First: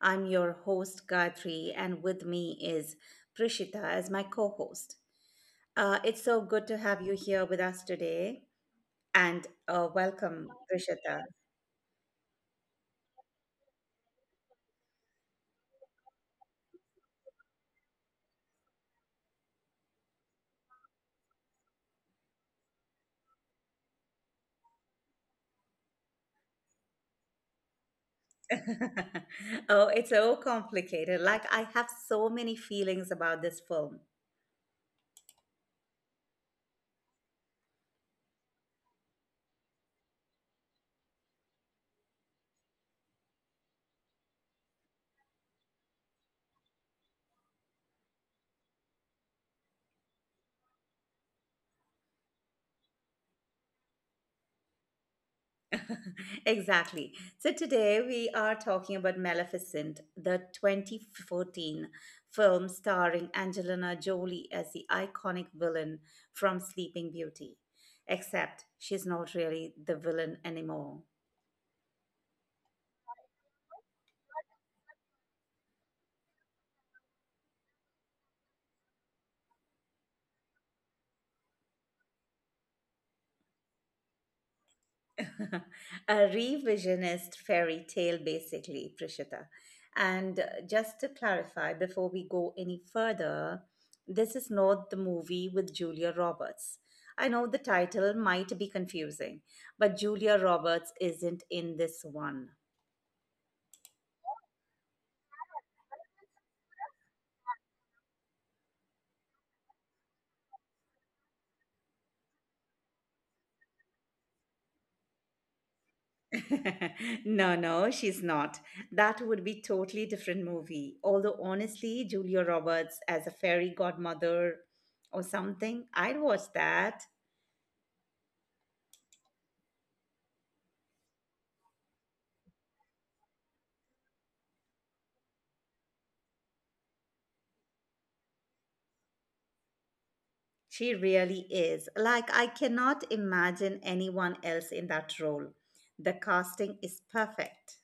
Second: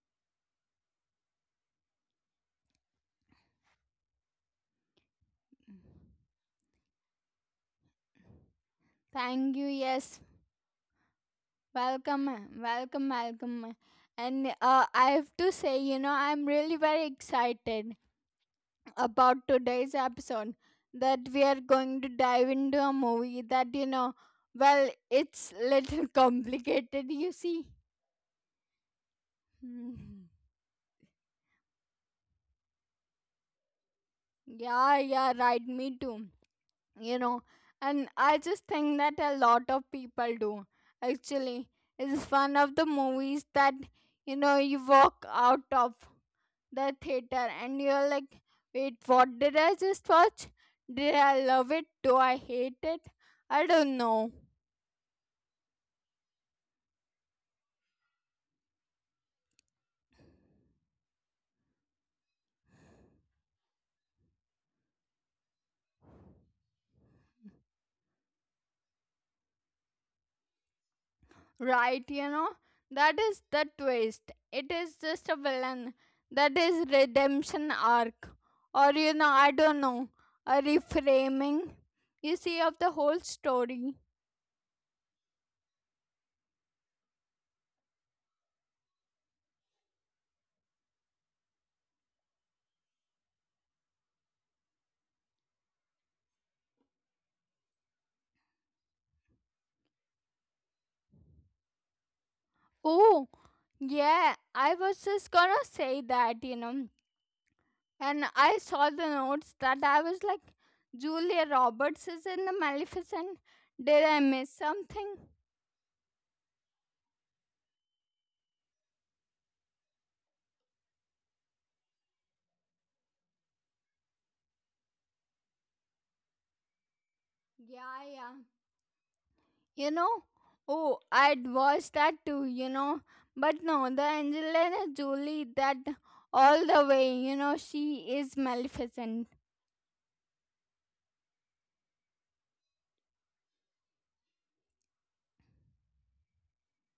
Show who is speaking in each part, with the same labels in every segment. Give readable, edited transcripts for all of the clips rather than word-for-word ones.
Speaker 1: I'm your host Gayatri, and with me is Prishita as my co host. It's so good to have you here with us today, and
Speaker 2: Thank you. Yes.
Speaker 1: welcome, Prishita.
Speaker 2: Welcome. Welcome, welcome. And I have to say, you know, I'm really very excited about today's episode that we are going to dive into a movie that, you know, well, it's little complicated, you see.
Speaker 1: Oh, it's so
Speaker 2: Hmm.
Speaker 1: complicated. Like, I have so many feelings about this film.
Speaker 2: Yeah, yeah, right. Me too. You know, and I just think that a lot of people do actually. It's one of the movies that, you know, you walk out of the theater and you're like, wait, what did I just watch? Did I love it? Do I hate it? I don't know.
Speaker 1: Exactly. So today we are talking about Maleficent, the 2014 film starring Angelina Jolie as the iconic villain from Sleeping Beauty. Except she's not really the villain anymore.
Speaker 2: Right, you know, that is the twist. It is just a villain that is redemption arc, or, you know, I don't know, a reframing, you see, of the whole story.
Speaker 1: A revisionist fairy tale, basically, Prishita. And just to clarify, before we go any further, this is not the movie with Julia Roberts. I know the title might be confusing, but Julia Roberts isn't in this one.
Speaker 2: Oh, yeah, I was just gonna say that, you know, and I saw the notes that I was like, Julia Roberts is in the Maleficent? Did I miss something?
Speaker 1: No, no, she's not. That would be totally different movie. Although honestly, Julia Roberts as a fairy godmother or something, I'd watch that.
Speaker 2: Yeah, yeah. You know, oh, I'd watch that too, you know. But no, the Angelina Jolie, that all the way, you know, she is Maleficent.
Speaker 1: She really is. Like I cannot imagine anyone else in that role. The casting is perfect.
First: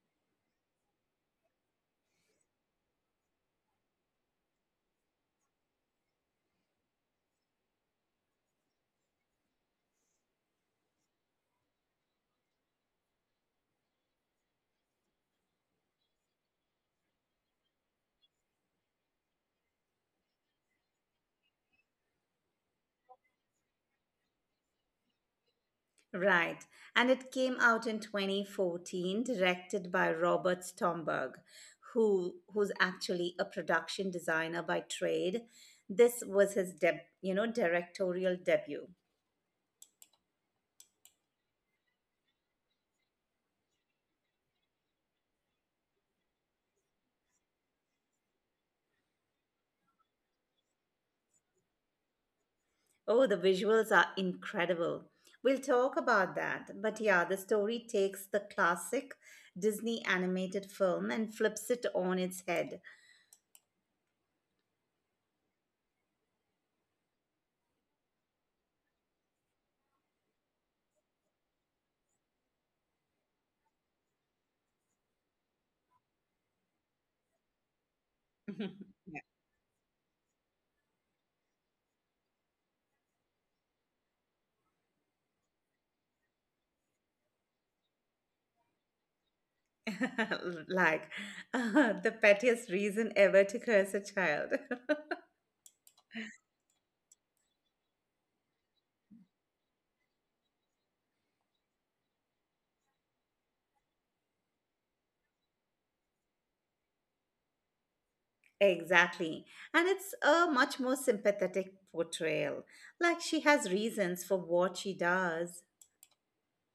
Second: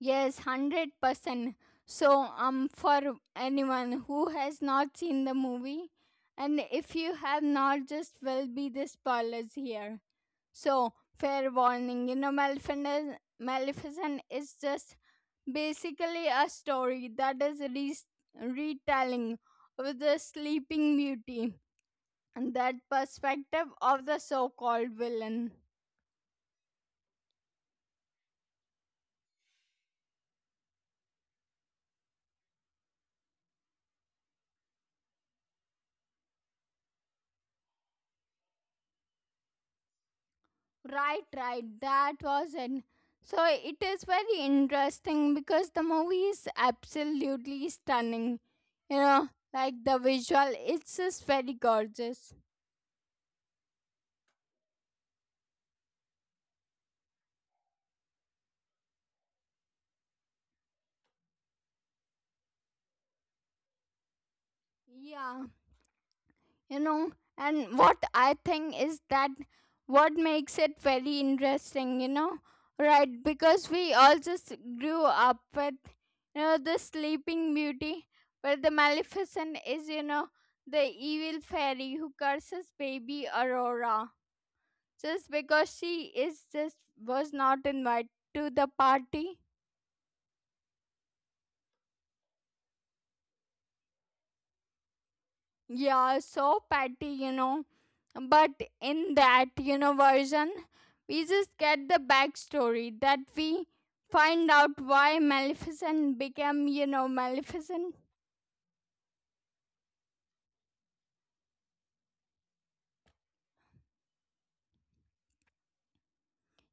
Speaker 2: Yes, 100%. So, for anyone who has not seen the movie, and if you have not, just will be the spoilers here. So, fair warning, you know, Maleficent is just basically a story that is retelling of the Sleeping Beauty and that perspective of the so called villain.
Speaker 1: Right. And it came out in 2014, directed by Robert Stromberg, who's actually a production designer by trade. This was his directorial debut.
Speaker 2: Right, right, that was it. So, it is very interesting because the movie is absolutely stunning. You know, like the visual, it's just very gorgeous.
Speaker 1: Oh, the visuals are incredible. We'll talk about that. But yeah, the story takes the classic Disney animated film and flips it on its head.
Speaker 2: Yeah. You know, and what I think is that what makes it very interesting, you know, right, because we all just grew up with, you know, the Sleeping Beauty, where the Maleficent is, you know, the evil fairy who curses baby Aurora just because she is just was not invited to the party.
Speaker 1: Like, the pettiest reason ever to curse a child.
Speaker 2: Yeah, so petty, you know. But in that, you know, version, we just get the backstory that we find out why Maleficent became, you know, Maleficent.
Speaker 1: Exactly. And it's a much more sympathetic portrayal. Like she has reasons for what she does.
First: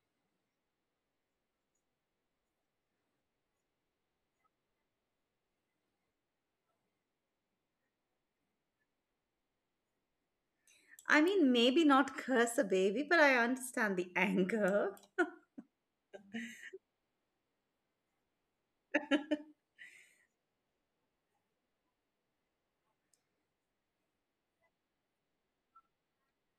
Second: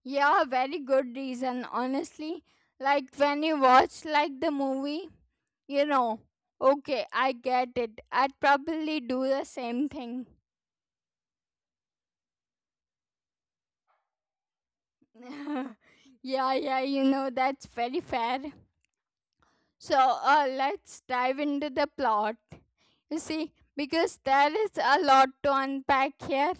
Speaker 2: Yeah, very good reason, honestly. Like when you watch like the movie, you know, okay, I get it. I'd probably do the same thing.
Speaker 1: I mean, maybe not curse a baby, but I understand the anger.
Speaker 2: Yeah, yeah, you know, that's very fair. So let's dive into the plot. You see, because there is a lot to unpack here.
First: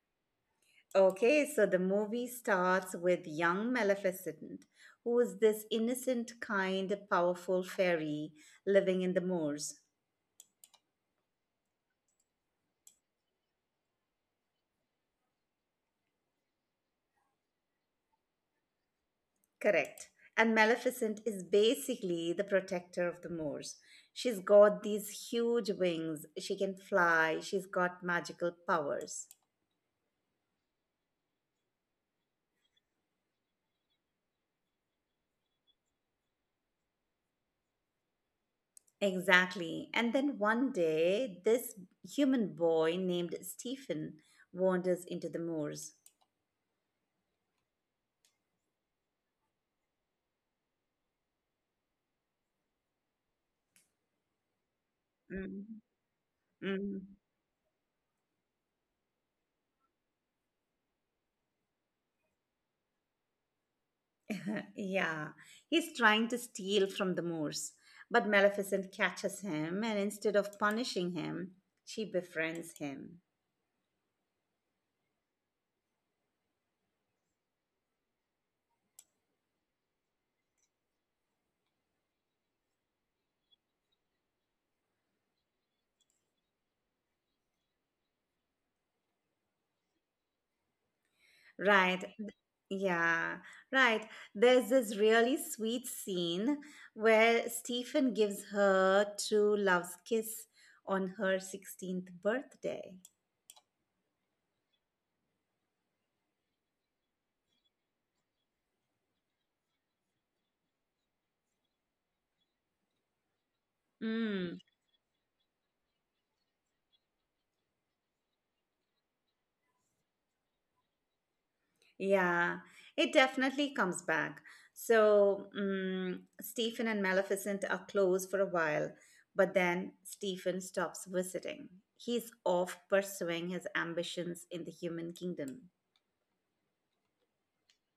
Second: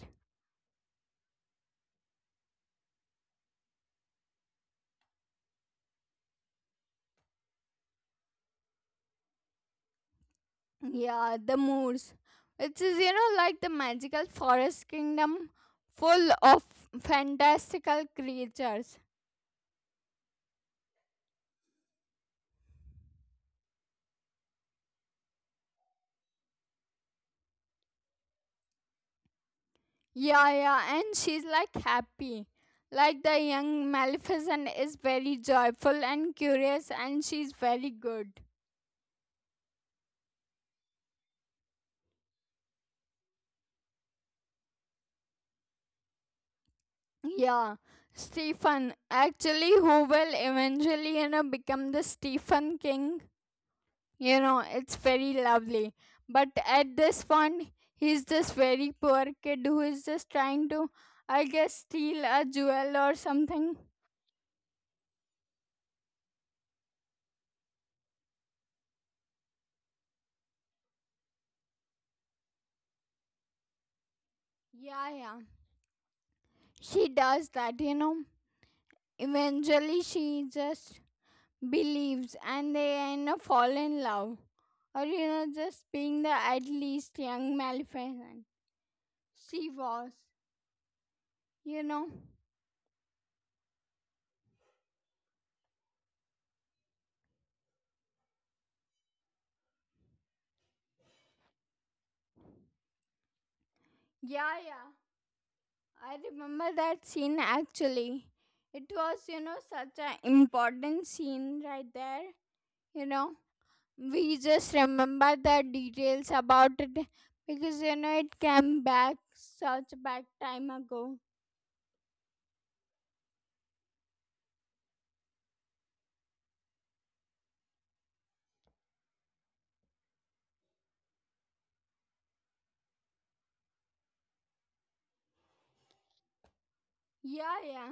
Speaker 1: Okay, so the movie starts with young Maleficent, who is this innocent, kind, powerful fairy living in the moors.
Speaker 2: Yeah, the moors. It is, you know, like the magical forest kingdom full of fantastical creatures.
Speaker 1: Correct. And Maleficent is basically the protector of the moors. She's got these huge wings, she can fly, she's got magical powers.
Speaker 2: Yeah, yeah, and she's like happy. Like the young Maleficent is very joyful and curious, and she's very good.
Speaker 1: Exactly. And then one day, this human boy named Stephen wanders into the moors.
Speaker 2: Yeah, Stephen. Actually, who will eventually, you know, become the Stephen King? You know, it's very
Speaker 1: Mm,
Speaker 2: lovely. But at
Speaker 1: mm.
Speaker 2: this point, he's this very poor kid who is just trying to, I guess, steal a jewel or something.
Speaker 1: Yeah, he's trying to steal from the Moors, but Maleficent catches him, and instead of punishing him, she befriends him.
Speaker 2: Yeah, yeah. She does that, you know. Eventually, she just believes and they, you know, fall in love. Or, you know, just being the at least young Maleficent. She was, you
Speaker 1: Right,
Speaker 2: know.
Speaker 1: yeah, right. There's this really sweet scene where Stephen gives her true love's kiss on her 16th birthday.
Speaker 2: Yeah, yeah. I remember that scene actually. It was, you know, such an important scene right there. You know, we
Speaker 1: Mm.
Speaker 2: just remember the details about it because, you know, it came back such back time ago.
Speaker 1: Yeah, it definitely comes back. So, Stephen and Maleficent are close for a while, but then Stephen stops visiting. He's off pursuing his ambitions in the human kingdom.
Speaker 2: Yeah, yeah.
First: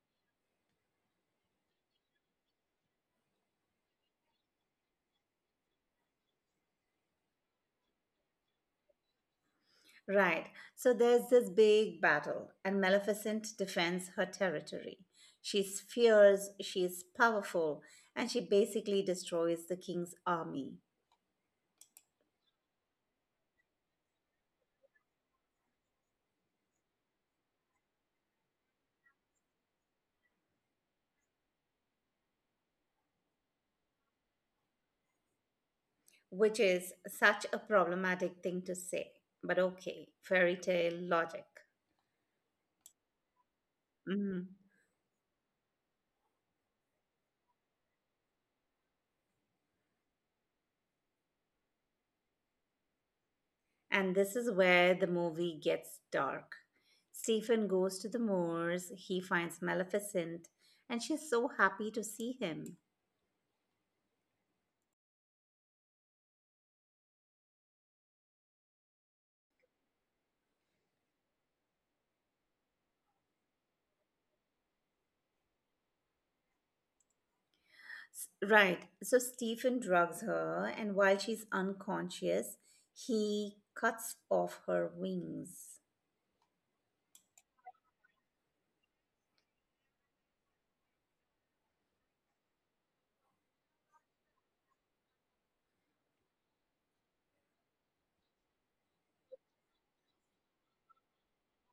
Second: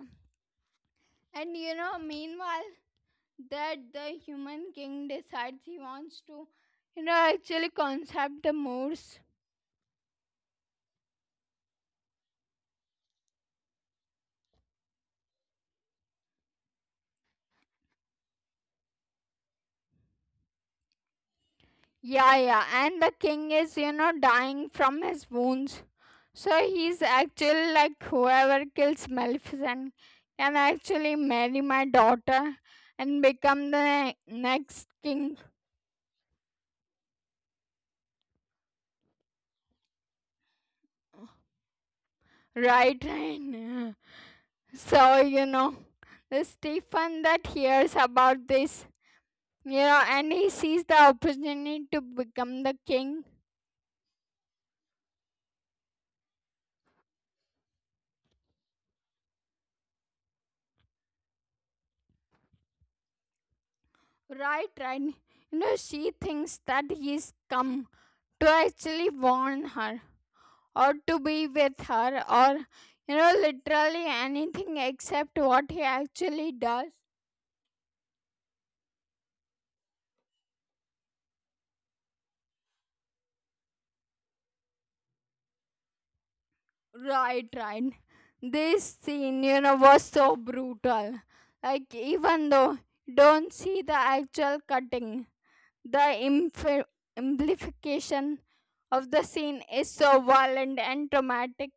Speaker 2: And, you know, meanwhile, that the human king decides he wants to, you know, actually concept the Moors.
Speaker 1: Right, so there's this big battle, and Maleficent defends her territory. She's fierce, she's powerful, and she basically destroys the king's army.
Speaker 2: Yeah, yeah. And the king is, you know, dying from his wounds. So he's actually like whoever kills Maleficent can actually marry my daughter and become the next king,
Speaker 1: Which is such a problematic thing to say. But okay, fairy tale logic.
Speaker 2: right? And
Speaker 1: Mhm.
Speaker 2: so you know, the Stephen that hears about this, you know, and he sees the opportunity to become the king,
Speaker 1: And this is where the movie gets dark. Stephen goes to the moors, he finds Maleficent, and she's so happy to see him.
Speaker 2: right? Right? You know, she thinks that he's come to actually warn her, or to be with her, or you know literally anything except what he actually does.
Speaker 1: Right, so Stephen drugs her, and while she's unconscious, he cuts off her wings.
Speaker 2: Right, right, this scene, you know, was so brutal. Like even though you don't see the actual cutting, the amplification of the scene is so violent and traumatic.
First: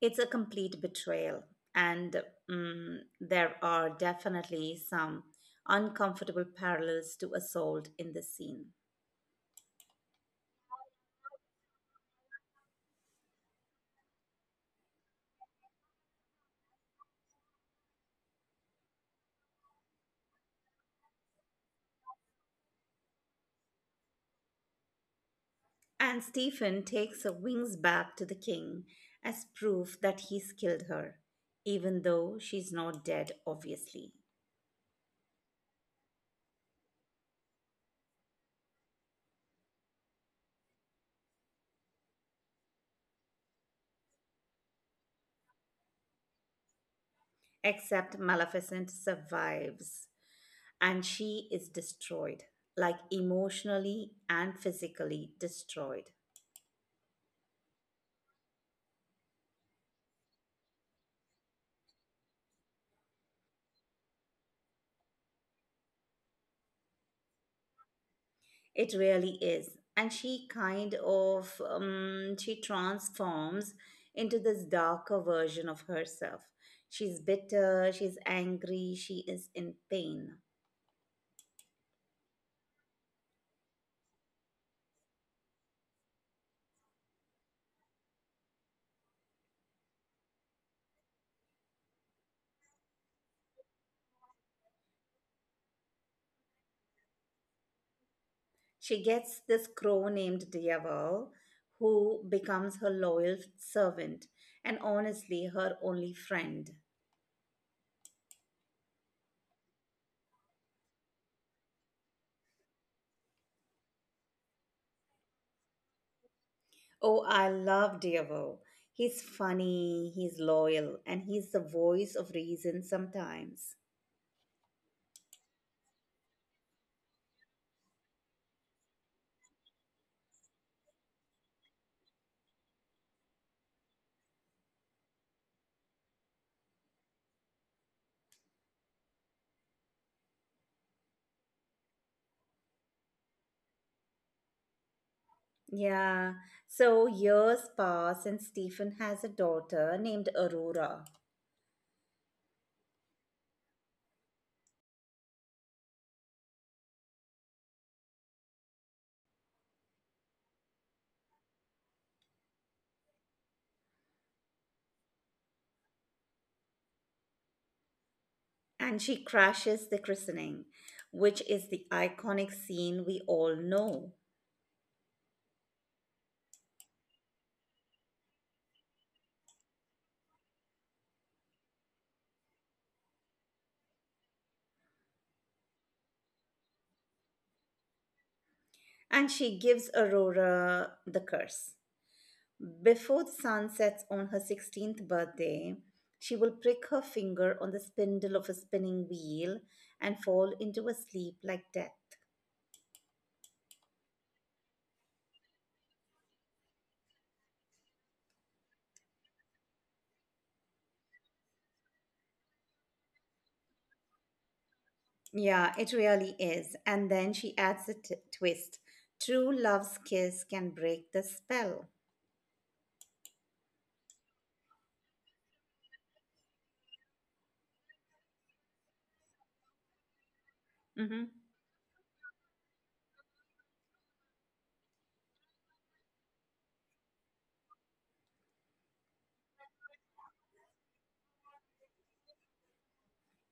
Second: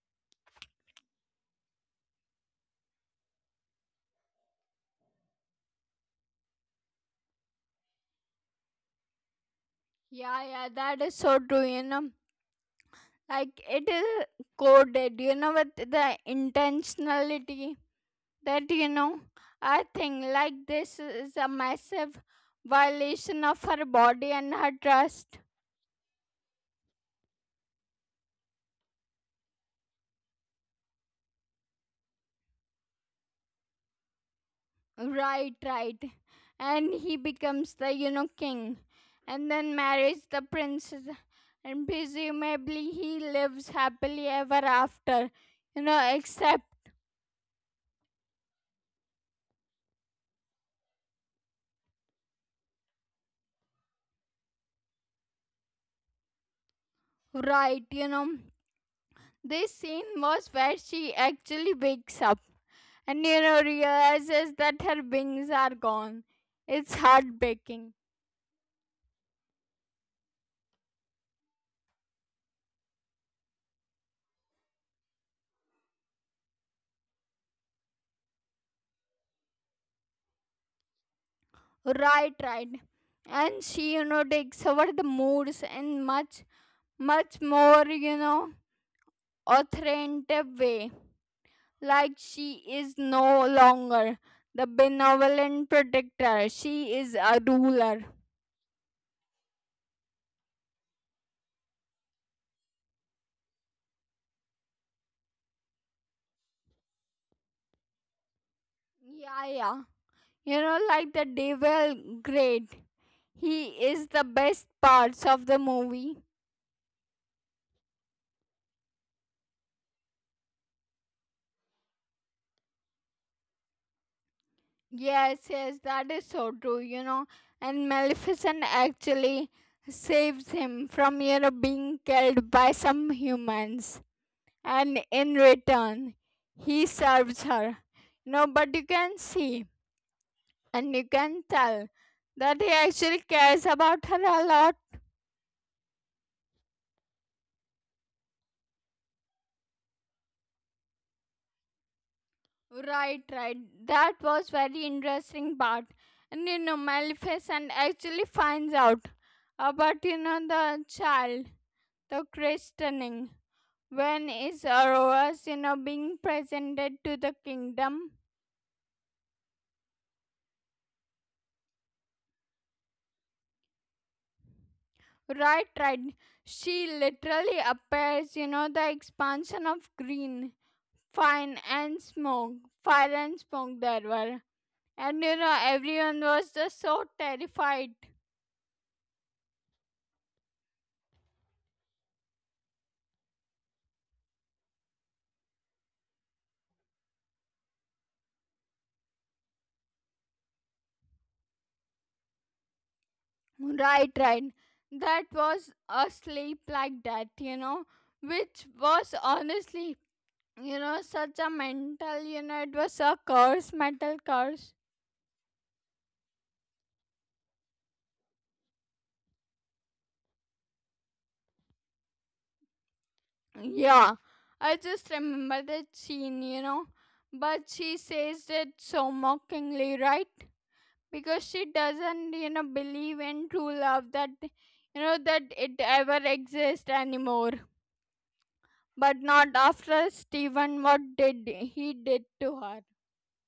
Speaker 1: It's a complete betrayal, and there are definitely some uncomfortable parallels to assault in this scene.
Speaker 2: Yeah, yeah, that is so true, you know. Like it is coded, you know, with the intentionality, that, you know, I think like this is a massive violation of her body and her trust.
Speaker 1: And Stephen takes her wings back to the king as proof that he's killed her, even though she's not dead, obviously.
Speaker 2: Right, right, and he becomes the, you know, king, and then marries the princess, and presumably he lives happily ever after, you know, except
Speaker 1: Except Maleficent survives, and she is destroyed, like emotionally and physically destroyed.
Speaker 2: right, you know, this scene was where she actually wakes up and, you know, realizes that her wings are gone. It's heartbreaking.
Speaker 1: It really is. And she kind of she transforms into this darker version of herself. She's bitter, she's angry, she is in pain.
Speaker 2: Right, right. And she, you know, discovered the moods in much, much more, you know, authoritative way. Like she is no longer the benevolent protector. She is a ruler.
Speaker 1: She gets this crow named Diaval who becomes her loyal servant and honestly her only friend.
Speaker 2: Yeah, yeah. You know, like the devil great. He is the best parts of the movie.
Speaker 1: Oh, I love Diavel. He's funny, he's loyal, and he's the voice of reason sometimes.
Speaker 2: Yes, yes, that is so true, you know. And Maleficent actually saves him from, you know, being killed by some humans. And in return, he serves her. You know, but you can see and you can tell that he actually cares about her a lot.
Speaker 1: Yeah. So years pass, and Stephen has a daughter named Aurora,
Speaker 2: Right, right. That was very interesting part. And you know, Maleficent actually finds out about, you know, the child, the christening. When is Aurora Sinha being presented to the kingdom?
Speaker 1: and she crashes the christening, which is the iconic scene we all know.
Speaker 2: Right, right. She literally appears, you know, the expansion of green, fine and smoke, fire and smoke there were. And you know, everyone was just so terrified.
Speaker 1: And she gives Aurora the curse. Before the sun sets on her 16th birthday, she will prick her finger on the spindle of a spinning wheel and fall into a sleep like death.
Speaker 2: Right, right. That was a sleep like that, you know, which was honestly, you know, such a mental, you know, it was a curse, mental curse.
Speaker 1: Yeah, it really is. And then she adds a twist. True love's kiss can break the spell.
Speaker 2: Yeah, I just remember that scene, you know. But she says it so mockingly, right?
Speaker 1: Hmm.
Speaker 2: Because she doesn't, you know, believe in true love that, you know, that it ever exists anymore. But not after Stephen, what did he did to her?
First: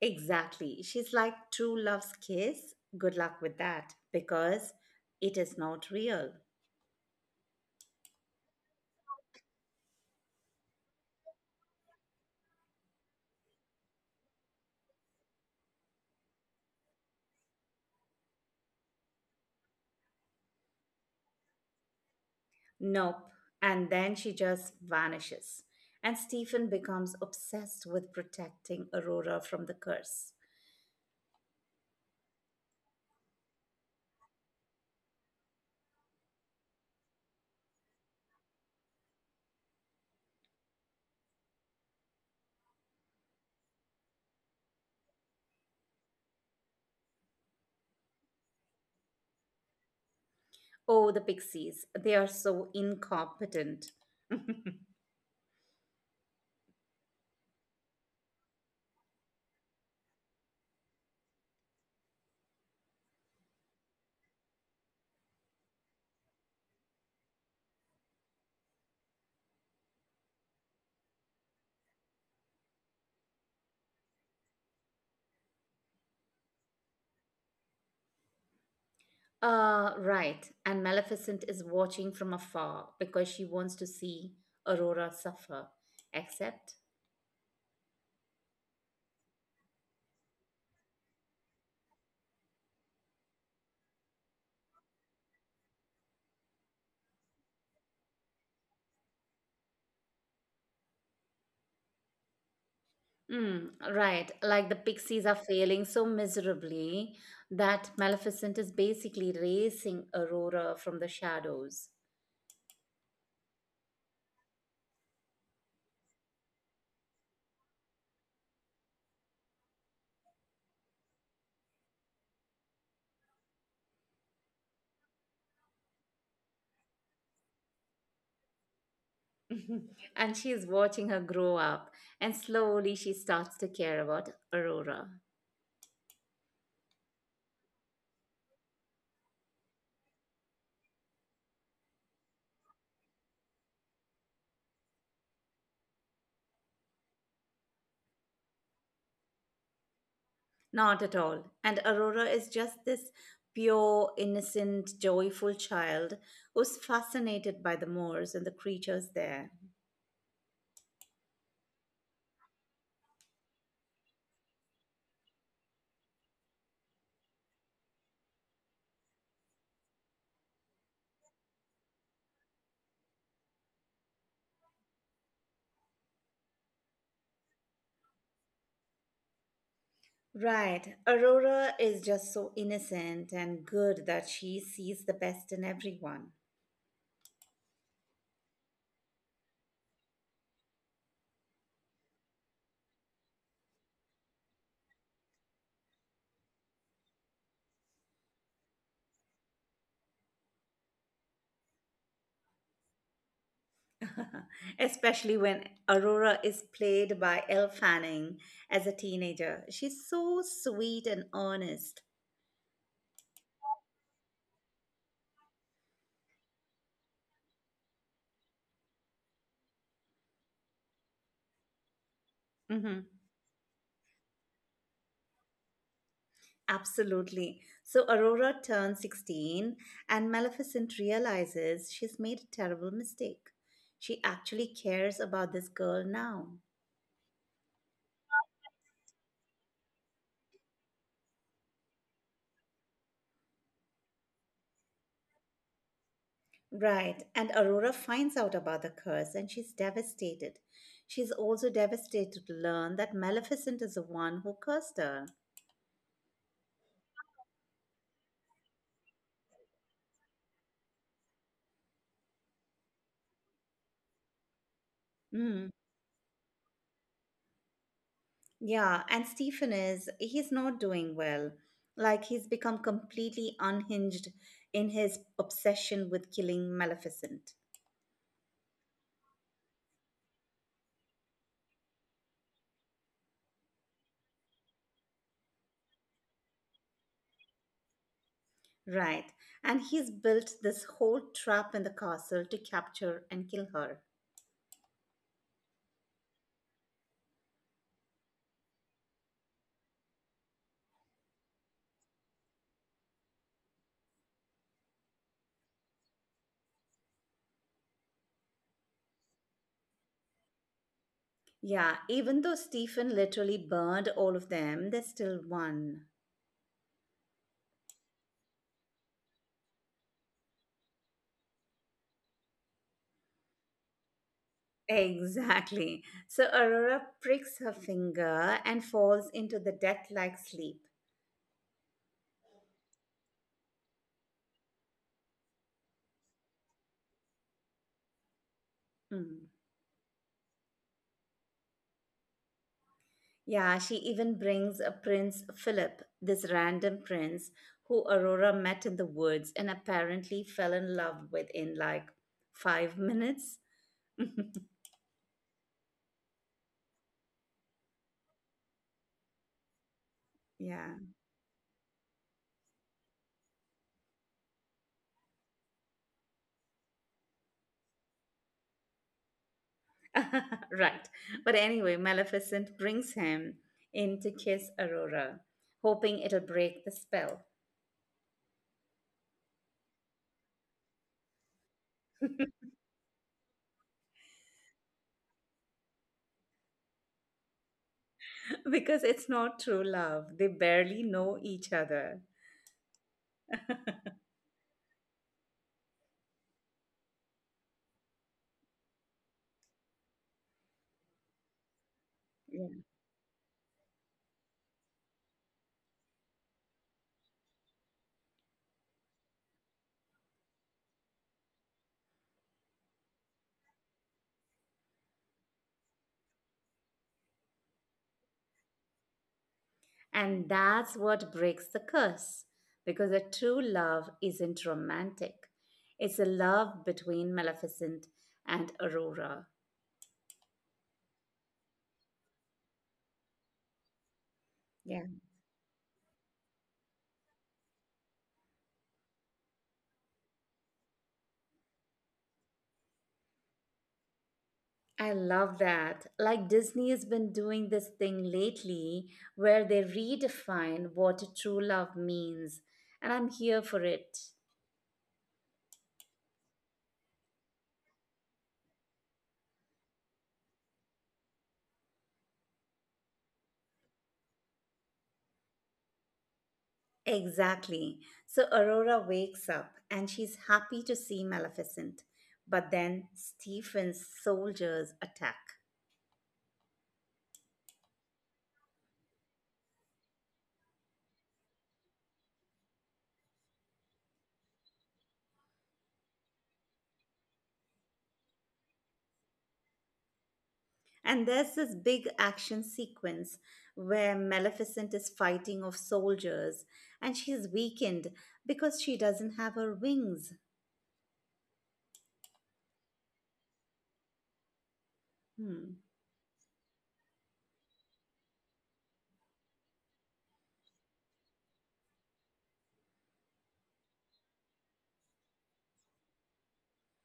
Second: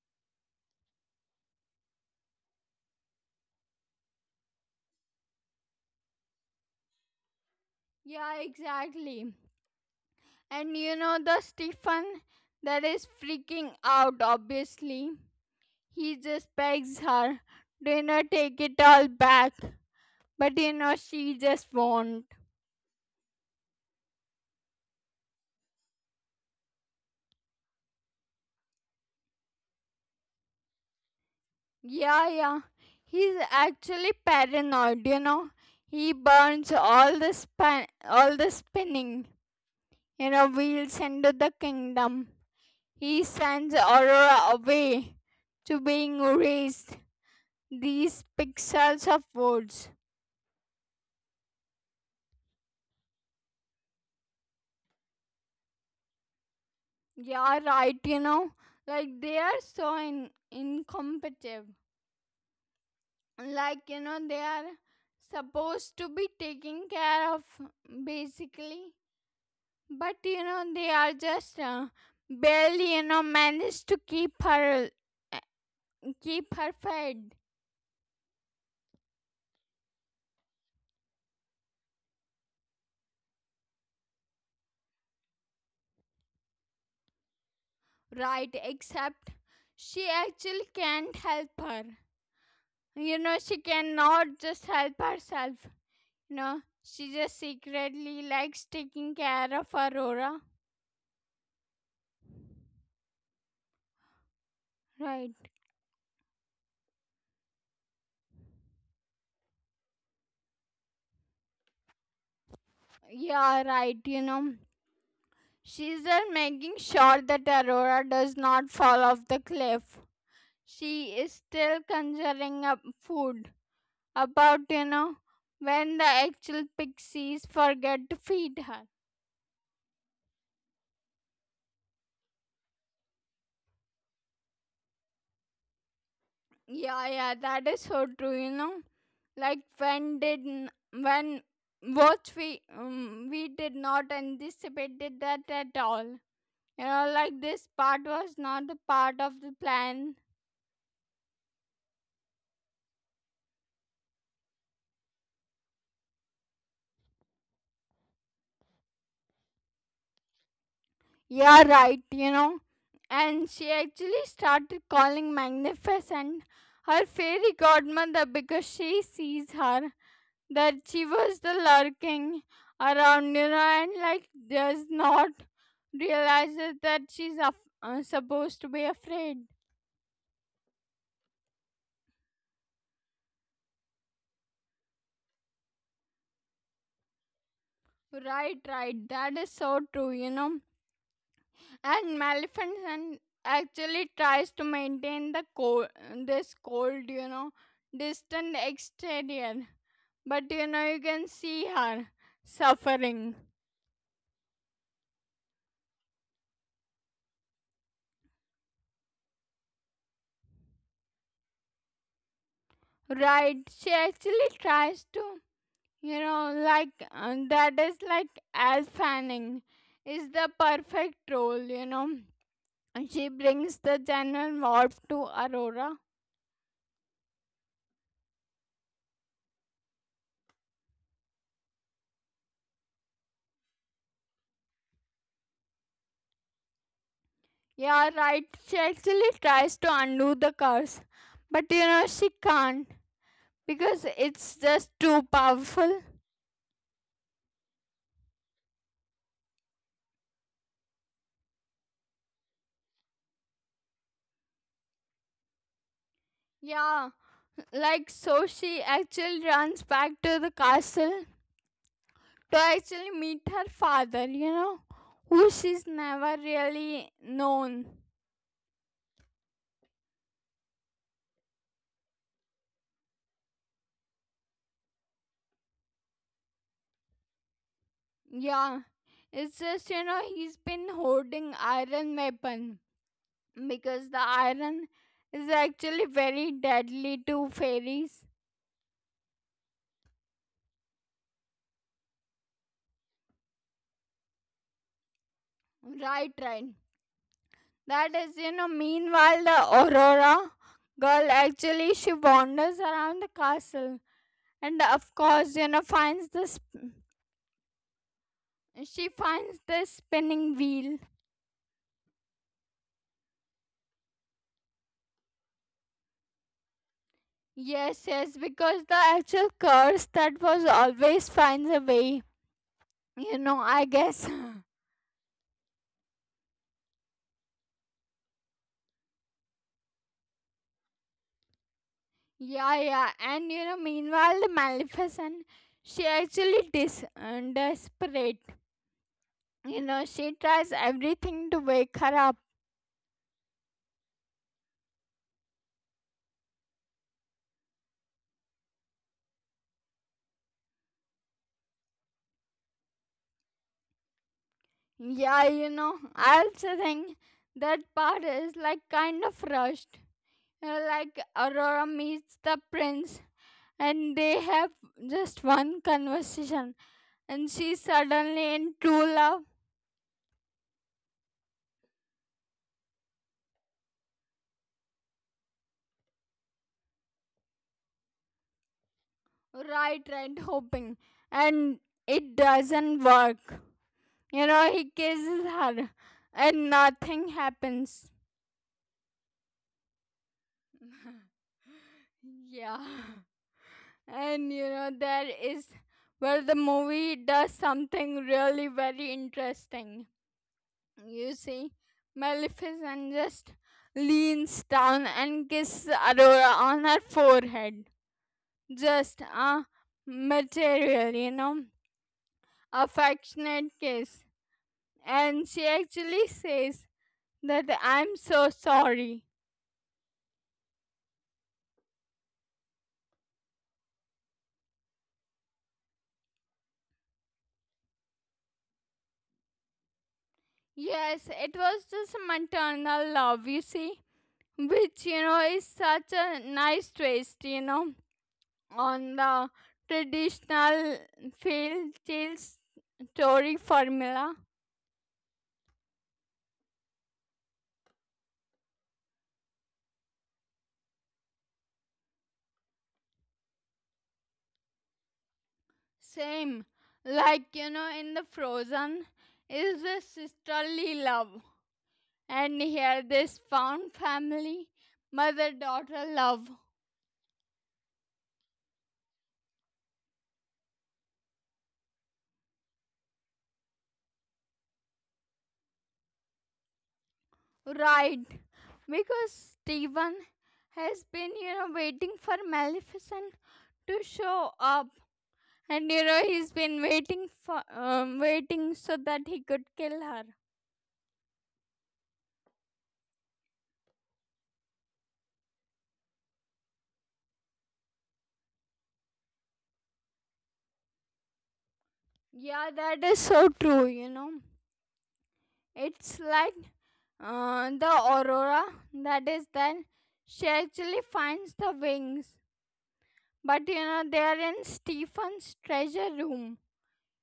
Speaker 1: Exactly. She's like, true love's kiss, good luck with that because it is not real.
Speaker 2: Yeah, exactly. And you know the Stephen that is freaking out. Obviously, he just begs her, "Do you not take it all back." But you know, she just won't.
Speaker 1: Nope. And then she just vanishes. And Stephen becomes obsessed with protecting Aurora from the curse.
Speaker 2: Yeah, yeah. He's actually paranoid, you know. He burns all the spinning, you know, wheels into the kingdom. He sends Aurora away to being erased. These pixels of words.
Speaker 1: Oh, the pixies. They are so incompetent.
Speaker 2: Yeah, right, you know. Like they are so incompetent. Like, you know, they are supposed to be taking care of basically. But you know, they are just barely you know managed to uh, keep her fed.
Speaker 1: Right. And Maleficent is watching from afar because she wants to see Aurora suffer. Except,
Speaker 2: Right. Except she actually can't help her. You know, she cannot just help herself. No, she just secretly likes taking care of Aurora.
Speaker 1: mm, right, like the pixies are
Speaker 2: Right.
Speaker 1: failing so miserably that Maleficent is basically raising Aurora from the shadows.
Speaker 2: Yeah, right. You know, she's just making sure that Aurora does not fall off the cliff. She is still conjuring up food about you know when the actual pixies forget to feed her.
Speaker 1: And she is watching her grow up, and slowly she starts to care about Aurora.
Speaker 2: Yeah, yeah, that is so true. You know, like when did n- when what we did not anticipated that at all. You know, like this part was not a part of the plan.
Speaker 1: Not at all. And Aurora is just this pure, innocent, joyful child who's fascinated by the moors and the creatures there.
Speaker 2: Yeah, right. You know, and she actually started calling Magnificent her fairy godmother because she sees her that she was the lurking around, you know, and like does not realize it that she's supposed to be afraid.
Speaker 1: Right. Aurora is just so innocent and good that she sees the best in everyone.
Speaker 2: Right, right. That is so true, you know. And Maleficent actually tries to maintain the cold, this cold, you know, distant exterior. But you know, you can see her suffering.
Speaker 1: Especially when Aurora is played by Elle Fanning as a teenager. She's so sweet and earnest.
Speaker 2: Right. She actually tries to, you know, like that is like as Fanning is the perfect role, you know. And she brings the general warp to Aurora.
Speaker 1: Absolutely. So Aurora turns 16, and Maleficent realizes she's made a terrible mistake. She actually cares about this girl now.
Speaker 2: Yeah, right. She actually tries to undo the curse, but you know, she can't because it's just too powerful.
Speaker 1: Right, and Aurora finds out about the curse and she's devastated. She's also devastated to learn that Maleficent is the one who cursed her.
Speaker 2: Yeah, like so she actually runs back to the castle to actually meet her father, you know, who
Speaker 1: Mm.
Speaker 2: she's never really known.
Speaker 1: Yeah, and Stephen is, he's not doing well. Like, he's become completely unhinged in his obsession with killing Maleficent.
Speaker 2: Yeah, it's just you know he's been holding iron weapon because the iron is actually very deadly to fairies.
Speaker 1: Right. And he's built this whole trap in the castle to capture and kill her.
Speaker 2: Right, right. That is you know. Meanwhile, the Aurora girl actually she wanders around the castle and of course you know finds this. She finds the spinning wheel.
Speaker 1: Yeah, even though Stephen literally burned all of them, they still won.
Speaker 2: Yes, yes, because the actual curse that was always finds a way. You know, I guess.
Speaker 1: Exactly. So Aurora pricks her finger and falls into the death like sleep.
Speaker 2: Yeah, yeah. And you know, meanwhile, the Maleficent, she actually desperate.
Speaker 1: Mm.
Speaker 2: You know, she tries everything to wake her up.
Speaker 1: Yeah, she even brings a Prince Philip, this random prince who Aurora met in the woods and apparently fell in love with in like 5 minutes.
Speaker 2: Yeah, you know, I also think that part is like kind of rushed. You know,
Speaker 1: Yeah.
Speaker 2: like Aurora meets the prince and they have just one conversation and she's suddenly in true love.
Speaker 1: Right. But anyway, Maleficent brings him in to kiss Aurora, hoping it'll break the spell.
Speaker 2: Right, right, hoping. And it doesn't work. You know, he kisses her and nothing happens.
Speaker 1: Because it's not true love. They barely know each other.
Speaker 2: Yeah. And you know, that is where the movie does something really very interesting. You see,
Speaker 1: Yeah.
Speaker 2: Maleficent just leans down and kisses Aurora on her forehead. Just a material, you know, affectionate kiss. And she actually says that I'm so sorry.
Speaker 1: And that's what breaks the curse because a true love isn't romantic, it's a love between Maleficent and Aurora.
Speaker 2: Yes, it was just maternal love, you see, which, you know, is such a nice twist, you know, on the traditional fairy tale story formula.
Speaker 1: I love that. Like Disney has been doing this thing lately where they redefine what true love means, and I'm here for it.
Speaker 2: Same, like, you know, in the Frozen, is the sisterly love. And here, this found family, mother daughter love.
Speaker 1: Exactly. So Aurora wakes up and she's happy to see Maleficent, but then Stephen's soldiers attack.
Speaker 2: Right, because Steven has been, waiting for Maleficent to show up, and you know he's been waiting so that he could kill her.
Speaker 1: And there's this big action sequence where Maleficent is fighting off soldiers and she's weakened because she doesn't have her wings.
Speaker 2: Yeah, that is so true. You know,
Speaker 1: Hmm.
Speaker 2: it's like the aurora. That is then she actually finds the wings, but you know they are in Steven's treasure room.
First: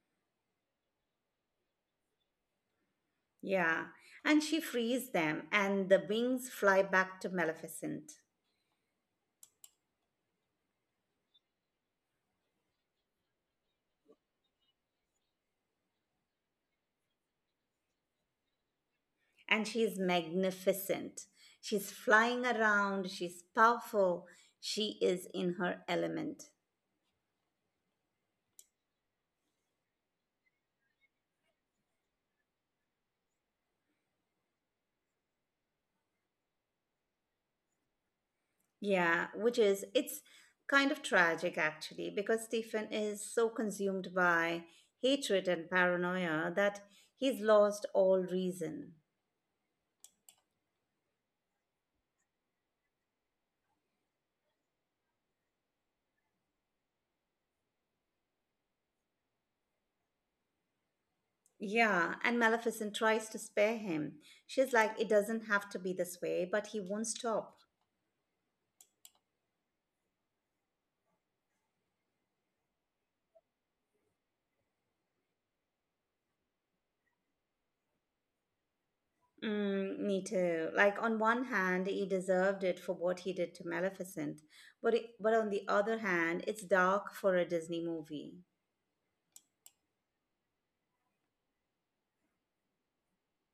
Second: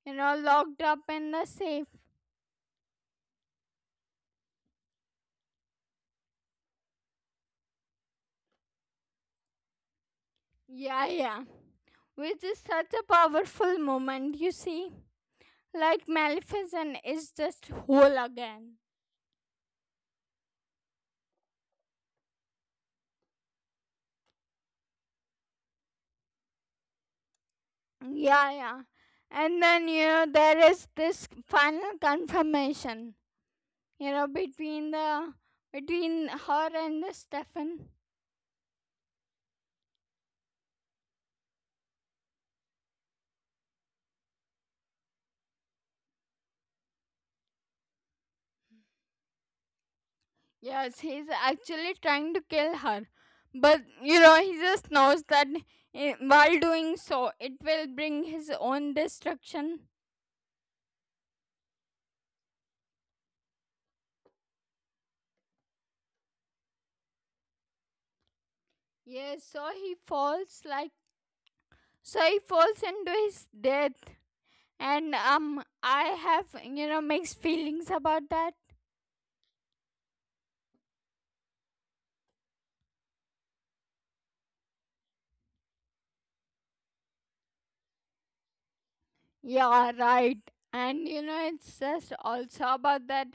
Speaker 2: You know, locked up in the safe.
Speaker 1: Yeah, and she frees them, and the wings fly back to Maleficent.
Speaker 2: Yeah, yeah. Which is such a powerful moment, you see. Like Maleficent is just whole again.
Speaker 1: And she's magnificent. She's flying around, she's powerful, she is in her element.
Speaker 2: Yeah, yeah. And then, you know, there is this final confirmation, you know, between the between her and the Stefan.
Speaker 1: Yeah, which is, it's kind of tragic actually, because Stephen is so consumed by hatred and paranoia that he's lost all reason.
Speaker 2: Yes, he's actually trying to kill her. But you know, he just knows that while doing so, it will bring his own destruction.
Speaker 1: Yeah, and Maleficent tries to spare him. She's like, it doesn't have to be this way, but he won't stop.
Speaker 2: Yes, So he falls into his death, and I have you know mixed feelings about that.
Speaker 1: Mm, me too. Like on one hand, he deserved it for what he did to Maleficent, but it, but on the other hand, it's dark for a Disney movie.
Speaker 2: Yeah, right. And you know, it's just also about that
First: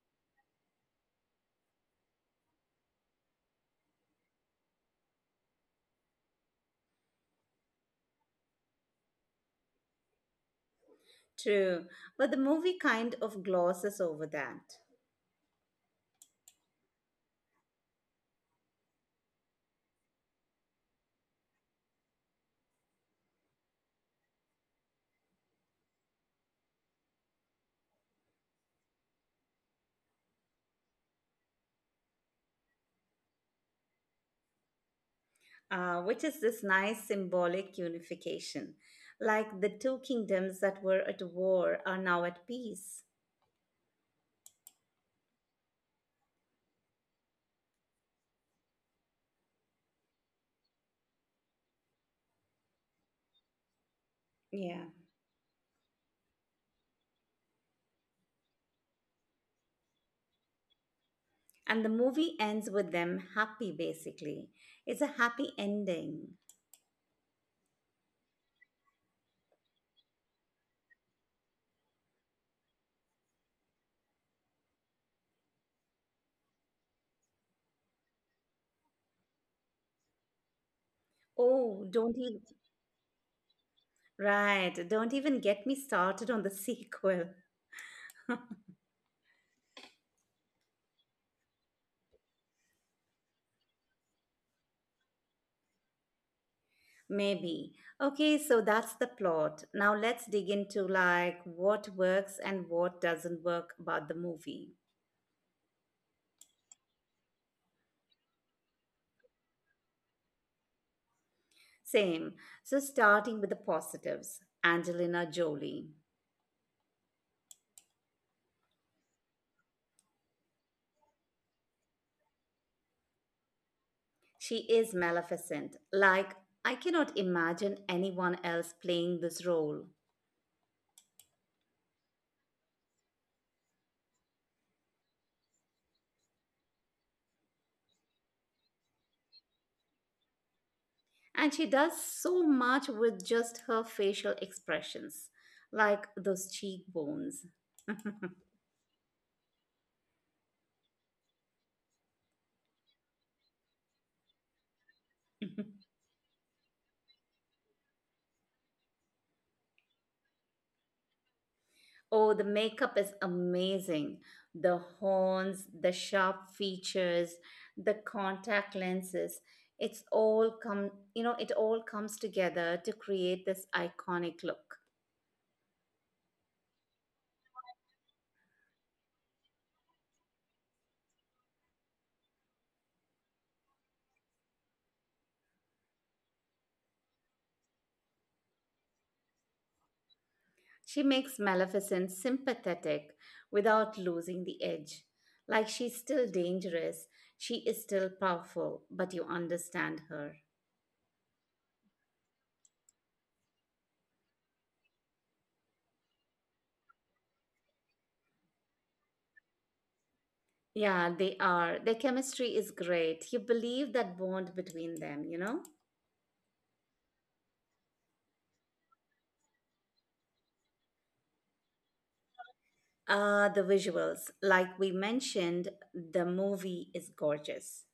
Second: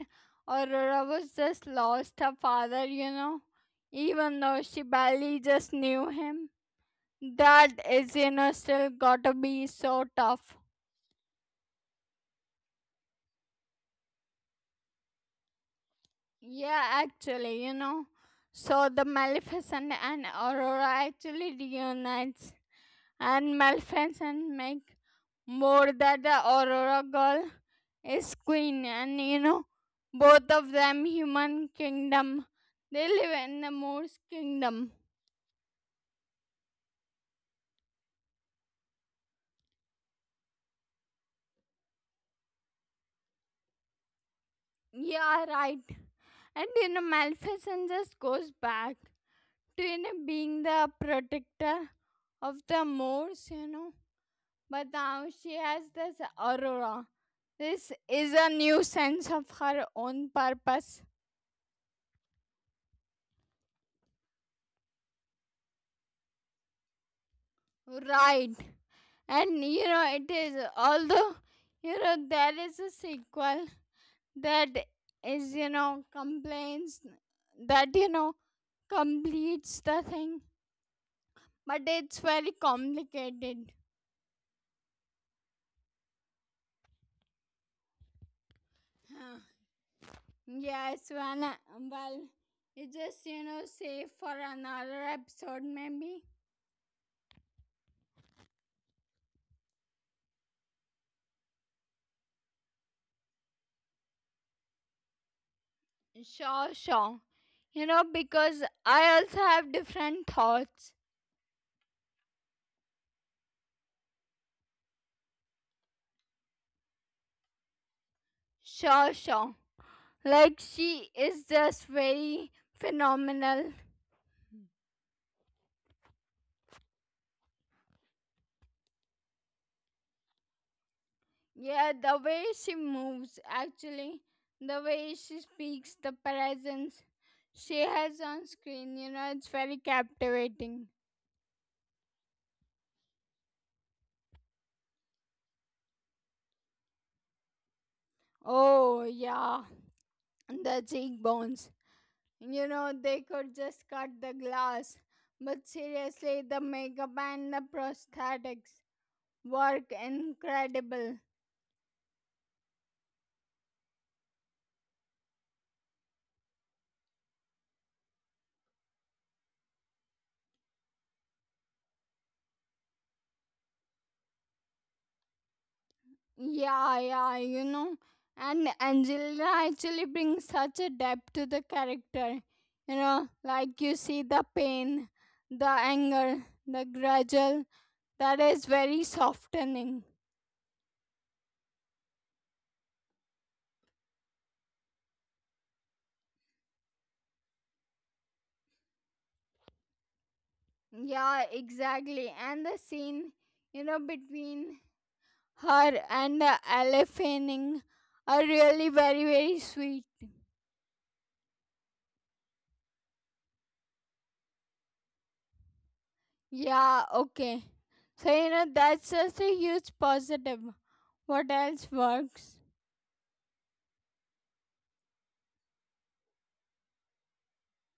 Speaker 2: Aurora was just lost her father. You know, even though she barely just knew him, that is you know still gotta be so tough.
Speaker 1: True, but the movie kind of glosses over that,
Speaker 2: Yeah, actually, you know. So the Maleficent and Aurora actually reunites and Maleficent make more that the Aurora girl is queen, and you know, both of them human kingdom. They live in the Moors kingdom.
Speaker 1: which is this nice symbolic unification, like the two kingdoms that were at war are now at peace.
Speaker 2: Yeah, right. And you know, Maleficent just goes back to you know being the protector of the Moors, you know.
Speaker 1: Yeah,
Speaker 2: But now she has this Aurora. This is a new sense of her own purpose.
Speaker 1: and the movie ends with them happy. Basically, it's a happy ending.
Speaker 2: Right. And you know, it is, although, you know, there is a sequel that is, you know, complains that, you know, completes the thing, but
Speaker 1: Oh,
Speaker 2: it's
Speaker 1: don't he?
Speaker 2: very complicated.
Speaker 1: Right. Don't even get me started on the sequel.
Speaker 2: Huh. Yes, well, it's just, save for another episode, maybe.
Speaker 1: Maybe. Okay, so that's the plot. Now let's dig into like what works and what doesn't work about the movie.
Speaker 2: Sure, sure. You know, because I also have different thoughts.
Speaker 1: Same. So starting with the positives. Angelina Jolie.
Speaker 2: Sure, sure. Like, she is just very phenomenal.
Speaker 1: She is Maleficent. Like I cannot imagine anyone else playing this role.
Speaker 2: Yeah, the way she moves, actually, the way she speaks, the presence she has on screen, you know, it's very captivating.
Speaker 1: And she does so much with just her facial expressions, like those cheekbones.
Speaker 2: Oh, yeah, the cheekbones. You know, they could just cut the glass. But seriously, the makeup and the prosthetics work incredible.
Speaker 1: Oh, the makeup is amazing. The horns, the sharp features, the contact lenses. It all comes together to create this iconic look.
Speaker 2: Yeah, yeah, you know. And Angela actually brings such a depth to the character. You know, like you see the pain, the anger, the gradual, that is very softening.
Speaker 1: She makes Maleficent sympathetic without losing the edge. Like she's still dangerous, she is still powerful, but you understand her.
Speaker 2: Yeah, exactly. And the scene, you know, between her and the elephanting are really very, very sweet.
Speaker 1: Yeah, they are. Their chemistry is great. You believe that bond between them, you know?
Speaker 2: Yeah, okay. So, you know, that's such a huge positive. What else works?
Speaker 1: The visuals, like we mentioned, the movie is gorgeous.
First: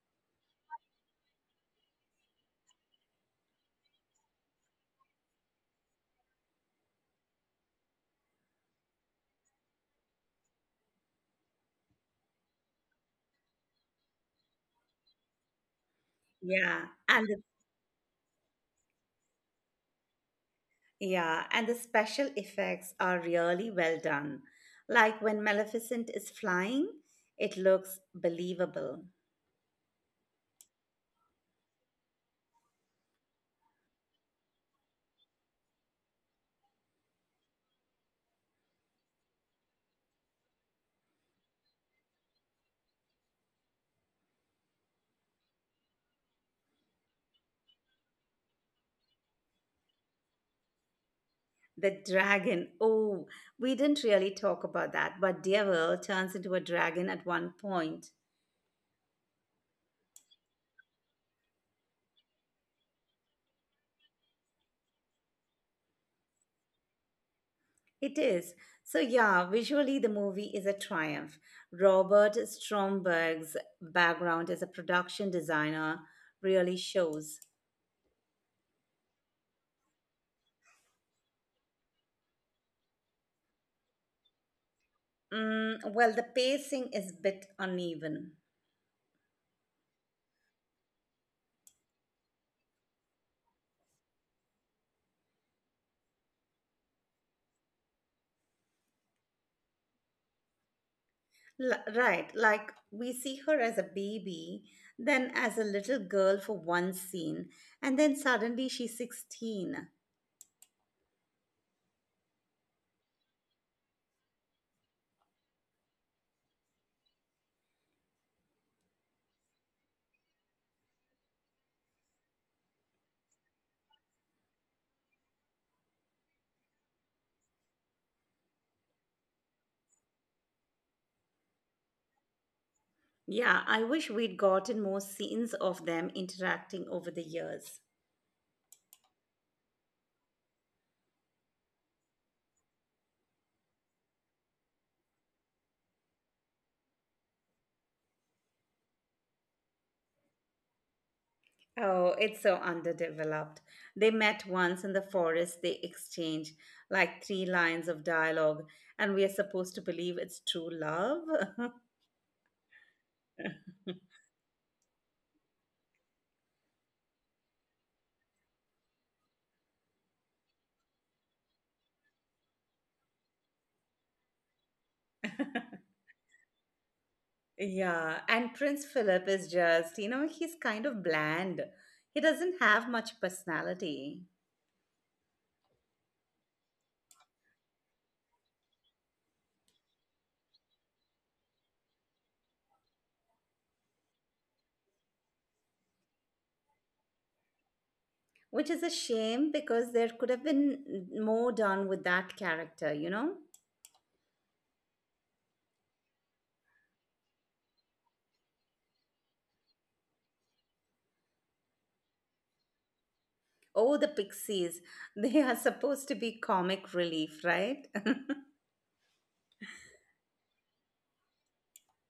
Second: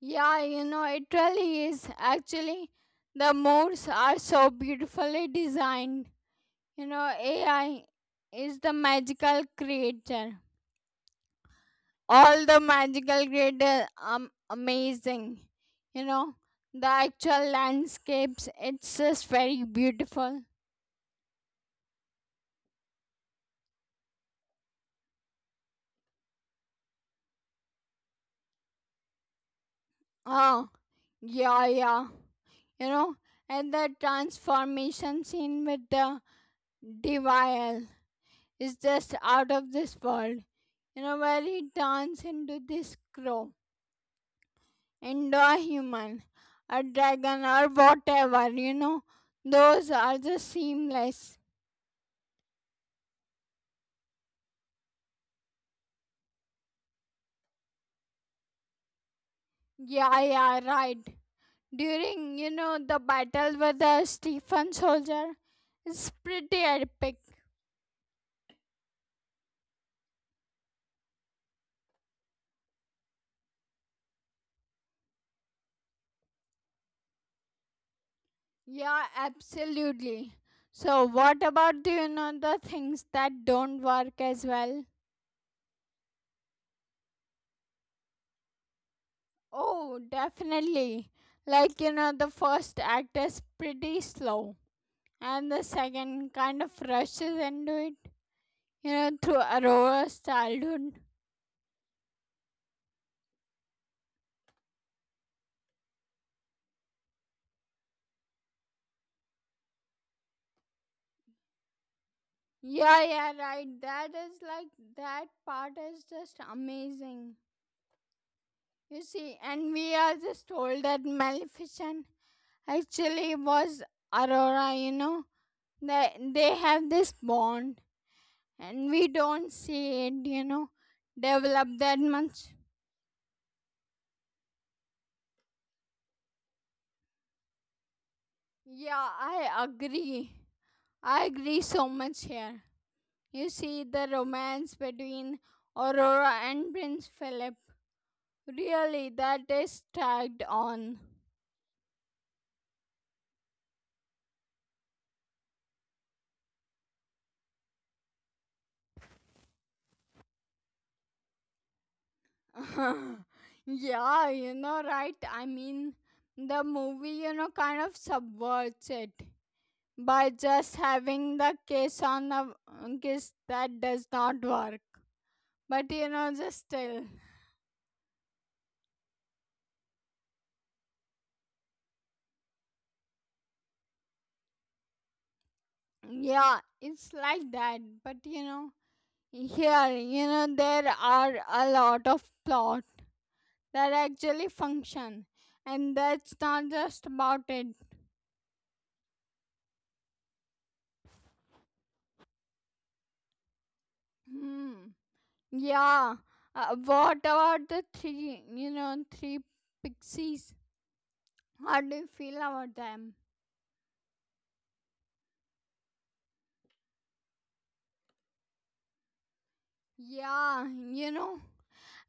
Speaker 2: Yeah, you know, it really is. Actually, the modes are so beautifully designed. You know, AI is the magical creator. All the magical creators are amazing. You know,
Speaker 1: Yeah,
Speaker 2: the
Speaker 1: and the,
Speaker 2: actual landscapes, it's just very beautiful.
Speaker 1: yeah, and the special effects are really well done. Like when Maleficent is flying, it looks believable.
Speaker 2: Oh, yeah, yeah. You know, and the transformation scene with the devil is just out of this world, you know, where he turns into this crow, into a human, a dragon, or whatever, you know. Those are just seamless.
Speaker 1: The dragon, oh, we didn't really talk about that, but Devil turns into a dragon at one point.
Speaker 2: Yeah, yeah, right. During, you know, the battle with the Stephen soldier, it's pretty epic.
Speaker 1: It is. So, yeah, visually the movie is a triumph. Robert Stromberg's background as a production designer really shows.
Speaker 2: Yeah, absolutely. So, what about, do you know, the things that don't work as well?
Speaker 1: Mm, well, the pacing is a bit uneven.
Speaker 2: Oh, definitely. Like, you know, the first act is pretty slow and the second kind of rushes into it, you know, through Aurora's childhood.
Speaker 1: Right, like we see her as a baby, then as a little girl for one scene, and then suddenly she's 16.
Speaker 2: Yeah, yeah, right. That is like that part is just amazing. You see, and we are just told that Maleficent actually was Aurora, you know. They have this bond, and we don't see it, you know, develop that much.
Speaker 1: Yeah, I wish we'd gotten more scenes of them interacting over the years.
Speaker 2: Yeah, I agree. I agree so much here. You see the romance between Aurora and Prince Philip. Really, that is tagged on.
Speaker 1: Oh, it's so underdeveloped. They met once in the forest, they exchange like three lines of dialogue, and we are supposed to believe it's true love.
Speaker 2: Yeah, you know, right? I mean, the movie, you know, kind of subverts it by just having the kiss on a kiss that does not work. But you know, just still,
Speaker 1: Yeah, and Prince Philip is just, you know, he's kind of bland. He doesn't have much personality,
Speaker 2: yeah, it's like that. But you know, here, you know, there are a lot of plots that actually function and that's not just about it.
Speaker 1: which is a shame because there could have been more done with that character, you know?
Speaker 2: Hmm. Yeah, what about the three, pixies, how do you feel about them?
Speaker 1: Oh, the pixies. They are supposed to be comic relief, right?
Speaker 2: Yeah, you know,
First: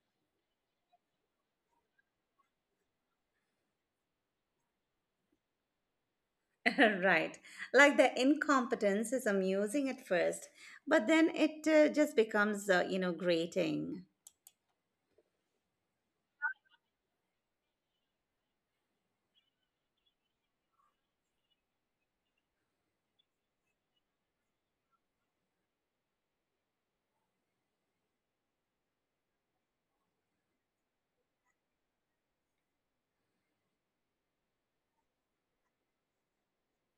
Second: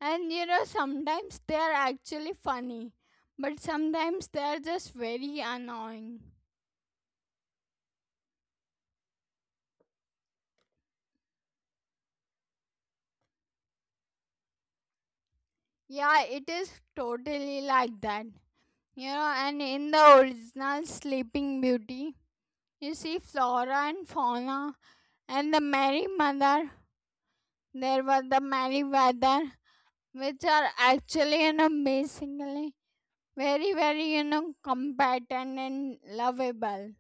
Speaker 2: and you know sometimes they're actually funny, but sometimes they're just very annoying.
Speaker 1: Right. Like the incompetence is amusing at first, but then it just becomes, grating.
Speaker 2: Yeah, it is totally like that. You know, and in the original Sleeping Beauty, you see Flora and Fauna and the Merry Mother. There was the Merry Weather, which are actually, you know, basically very, very, you know, competent and lovable.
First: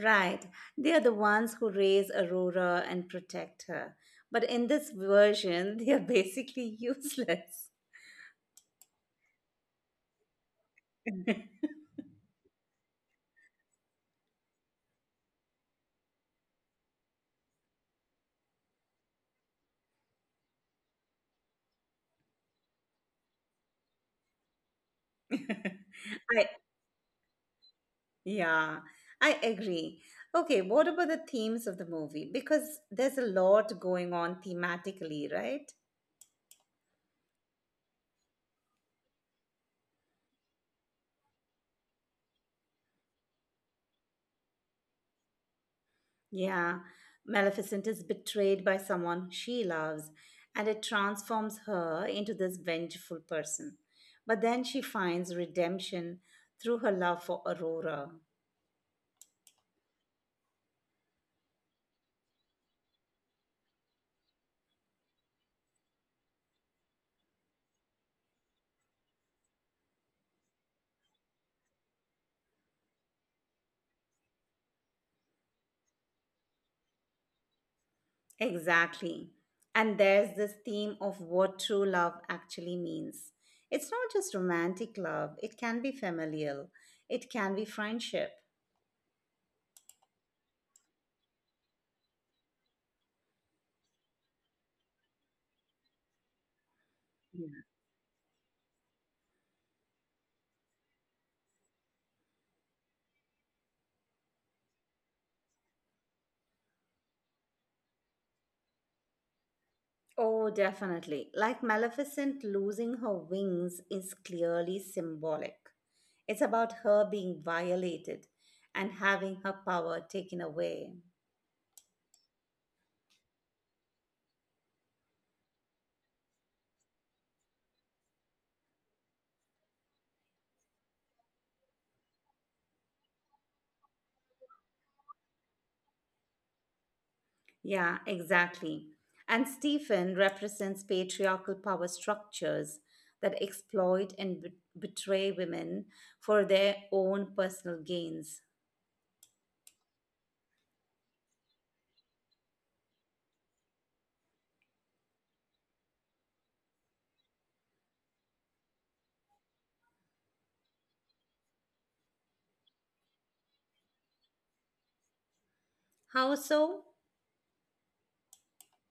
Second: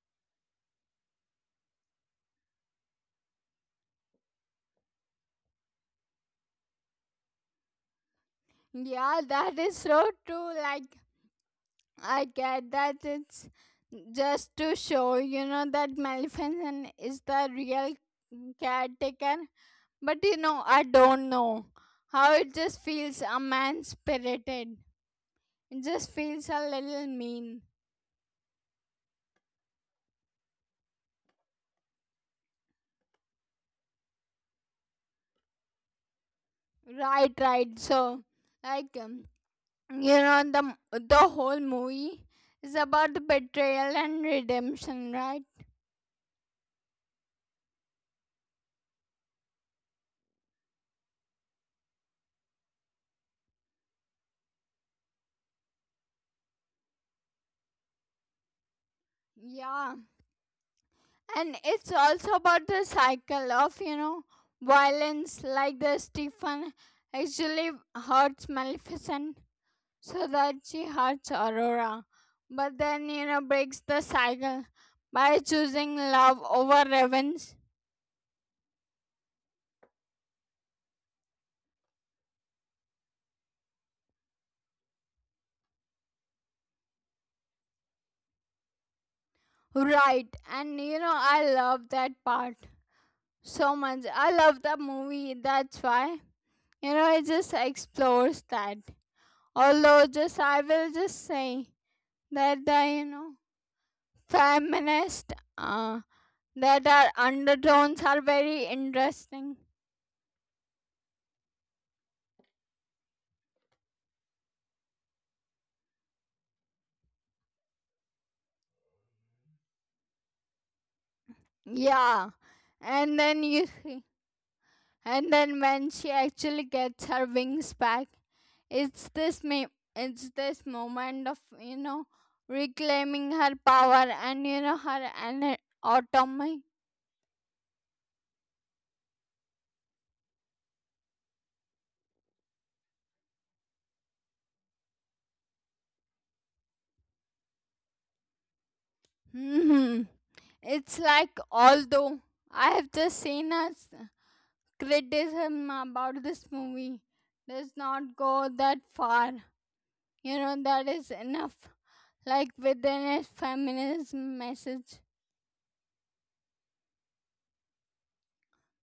Speaker 1: Right. They are the ones who raise Aurora and protect her. But in this version, they are basically useless.
Speaker 2: Yeah, that is so true. Like, I get that it's just to show, you know, that Maleficent is the real caretaker. But, you know, I don't know, how it just feels a man spirited. It just feels
Speaker 1: I,
Speaker 2: a little mean.
Speaker 1: yeah, I agree. Okay, what about the themes of the movie? Because there's a lot going on thematically, right?
Speaker 2: Right, right. So, like, you know, the whole movie is about the betrayal and redemption, right?
Speaker 1: Yeah, Maleficent is betrayed by someone she loves, and it transforms her into this vengeful person. But then she finds redemption through her love for Aurora.
Speaker 2: Yeah, and it's also about the cycle of, you know, violence, like the Stephen actually hurts Maleficent so that she hurts Aurora, but then you know breaks the cycle by choosing love over revenge.
Speaker 1: Exactly. And there's this theme of what true love actually means. It's not just romantic love, it can be familial, it can be friendship.
Speaker 2: Right, and you know I love that part so much. I love that movie. That's why you know it just explores that. Although, just I will just say that the you know feminist uh, that are undertones are very interesting.
Speaker 1: Oh, definitely. Like Maleficent losing her wings is clearly symbolic. It's about her being violated and having her power taken away.
Speaker 2: Yeah, and then you see, and then when she actually gets her wings back, it's this me. It's this moment of you know reclaiming her power and you know her and autonomy.
Speaker 1: Yeah, exactly. And Stephen represents patriarchal power structures that exploit and betray women for their own personal gains.
Speaker 2: It's like although I have just seen criticism about this movie does not go that far. You know that is enough. Like within its feminism message.
Speaker 1: How so?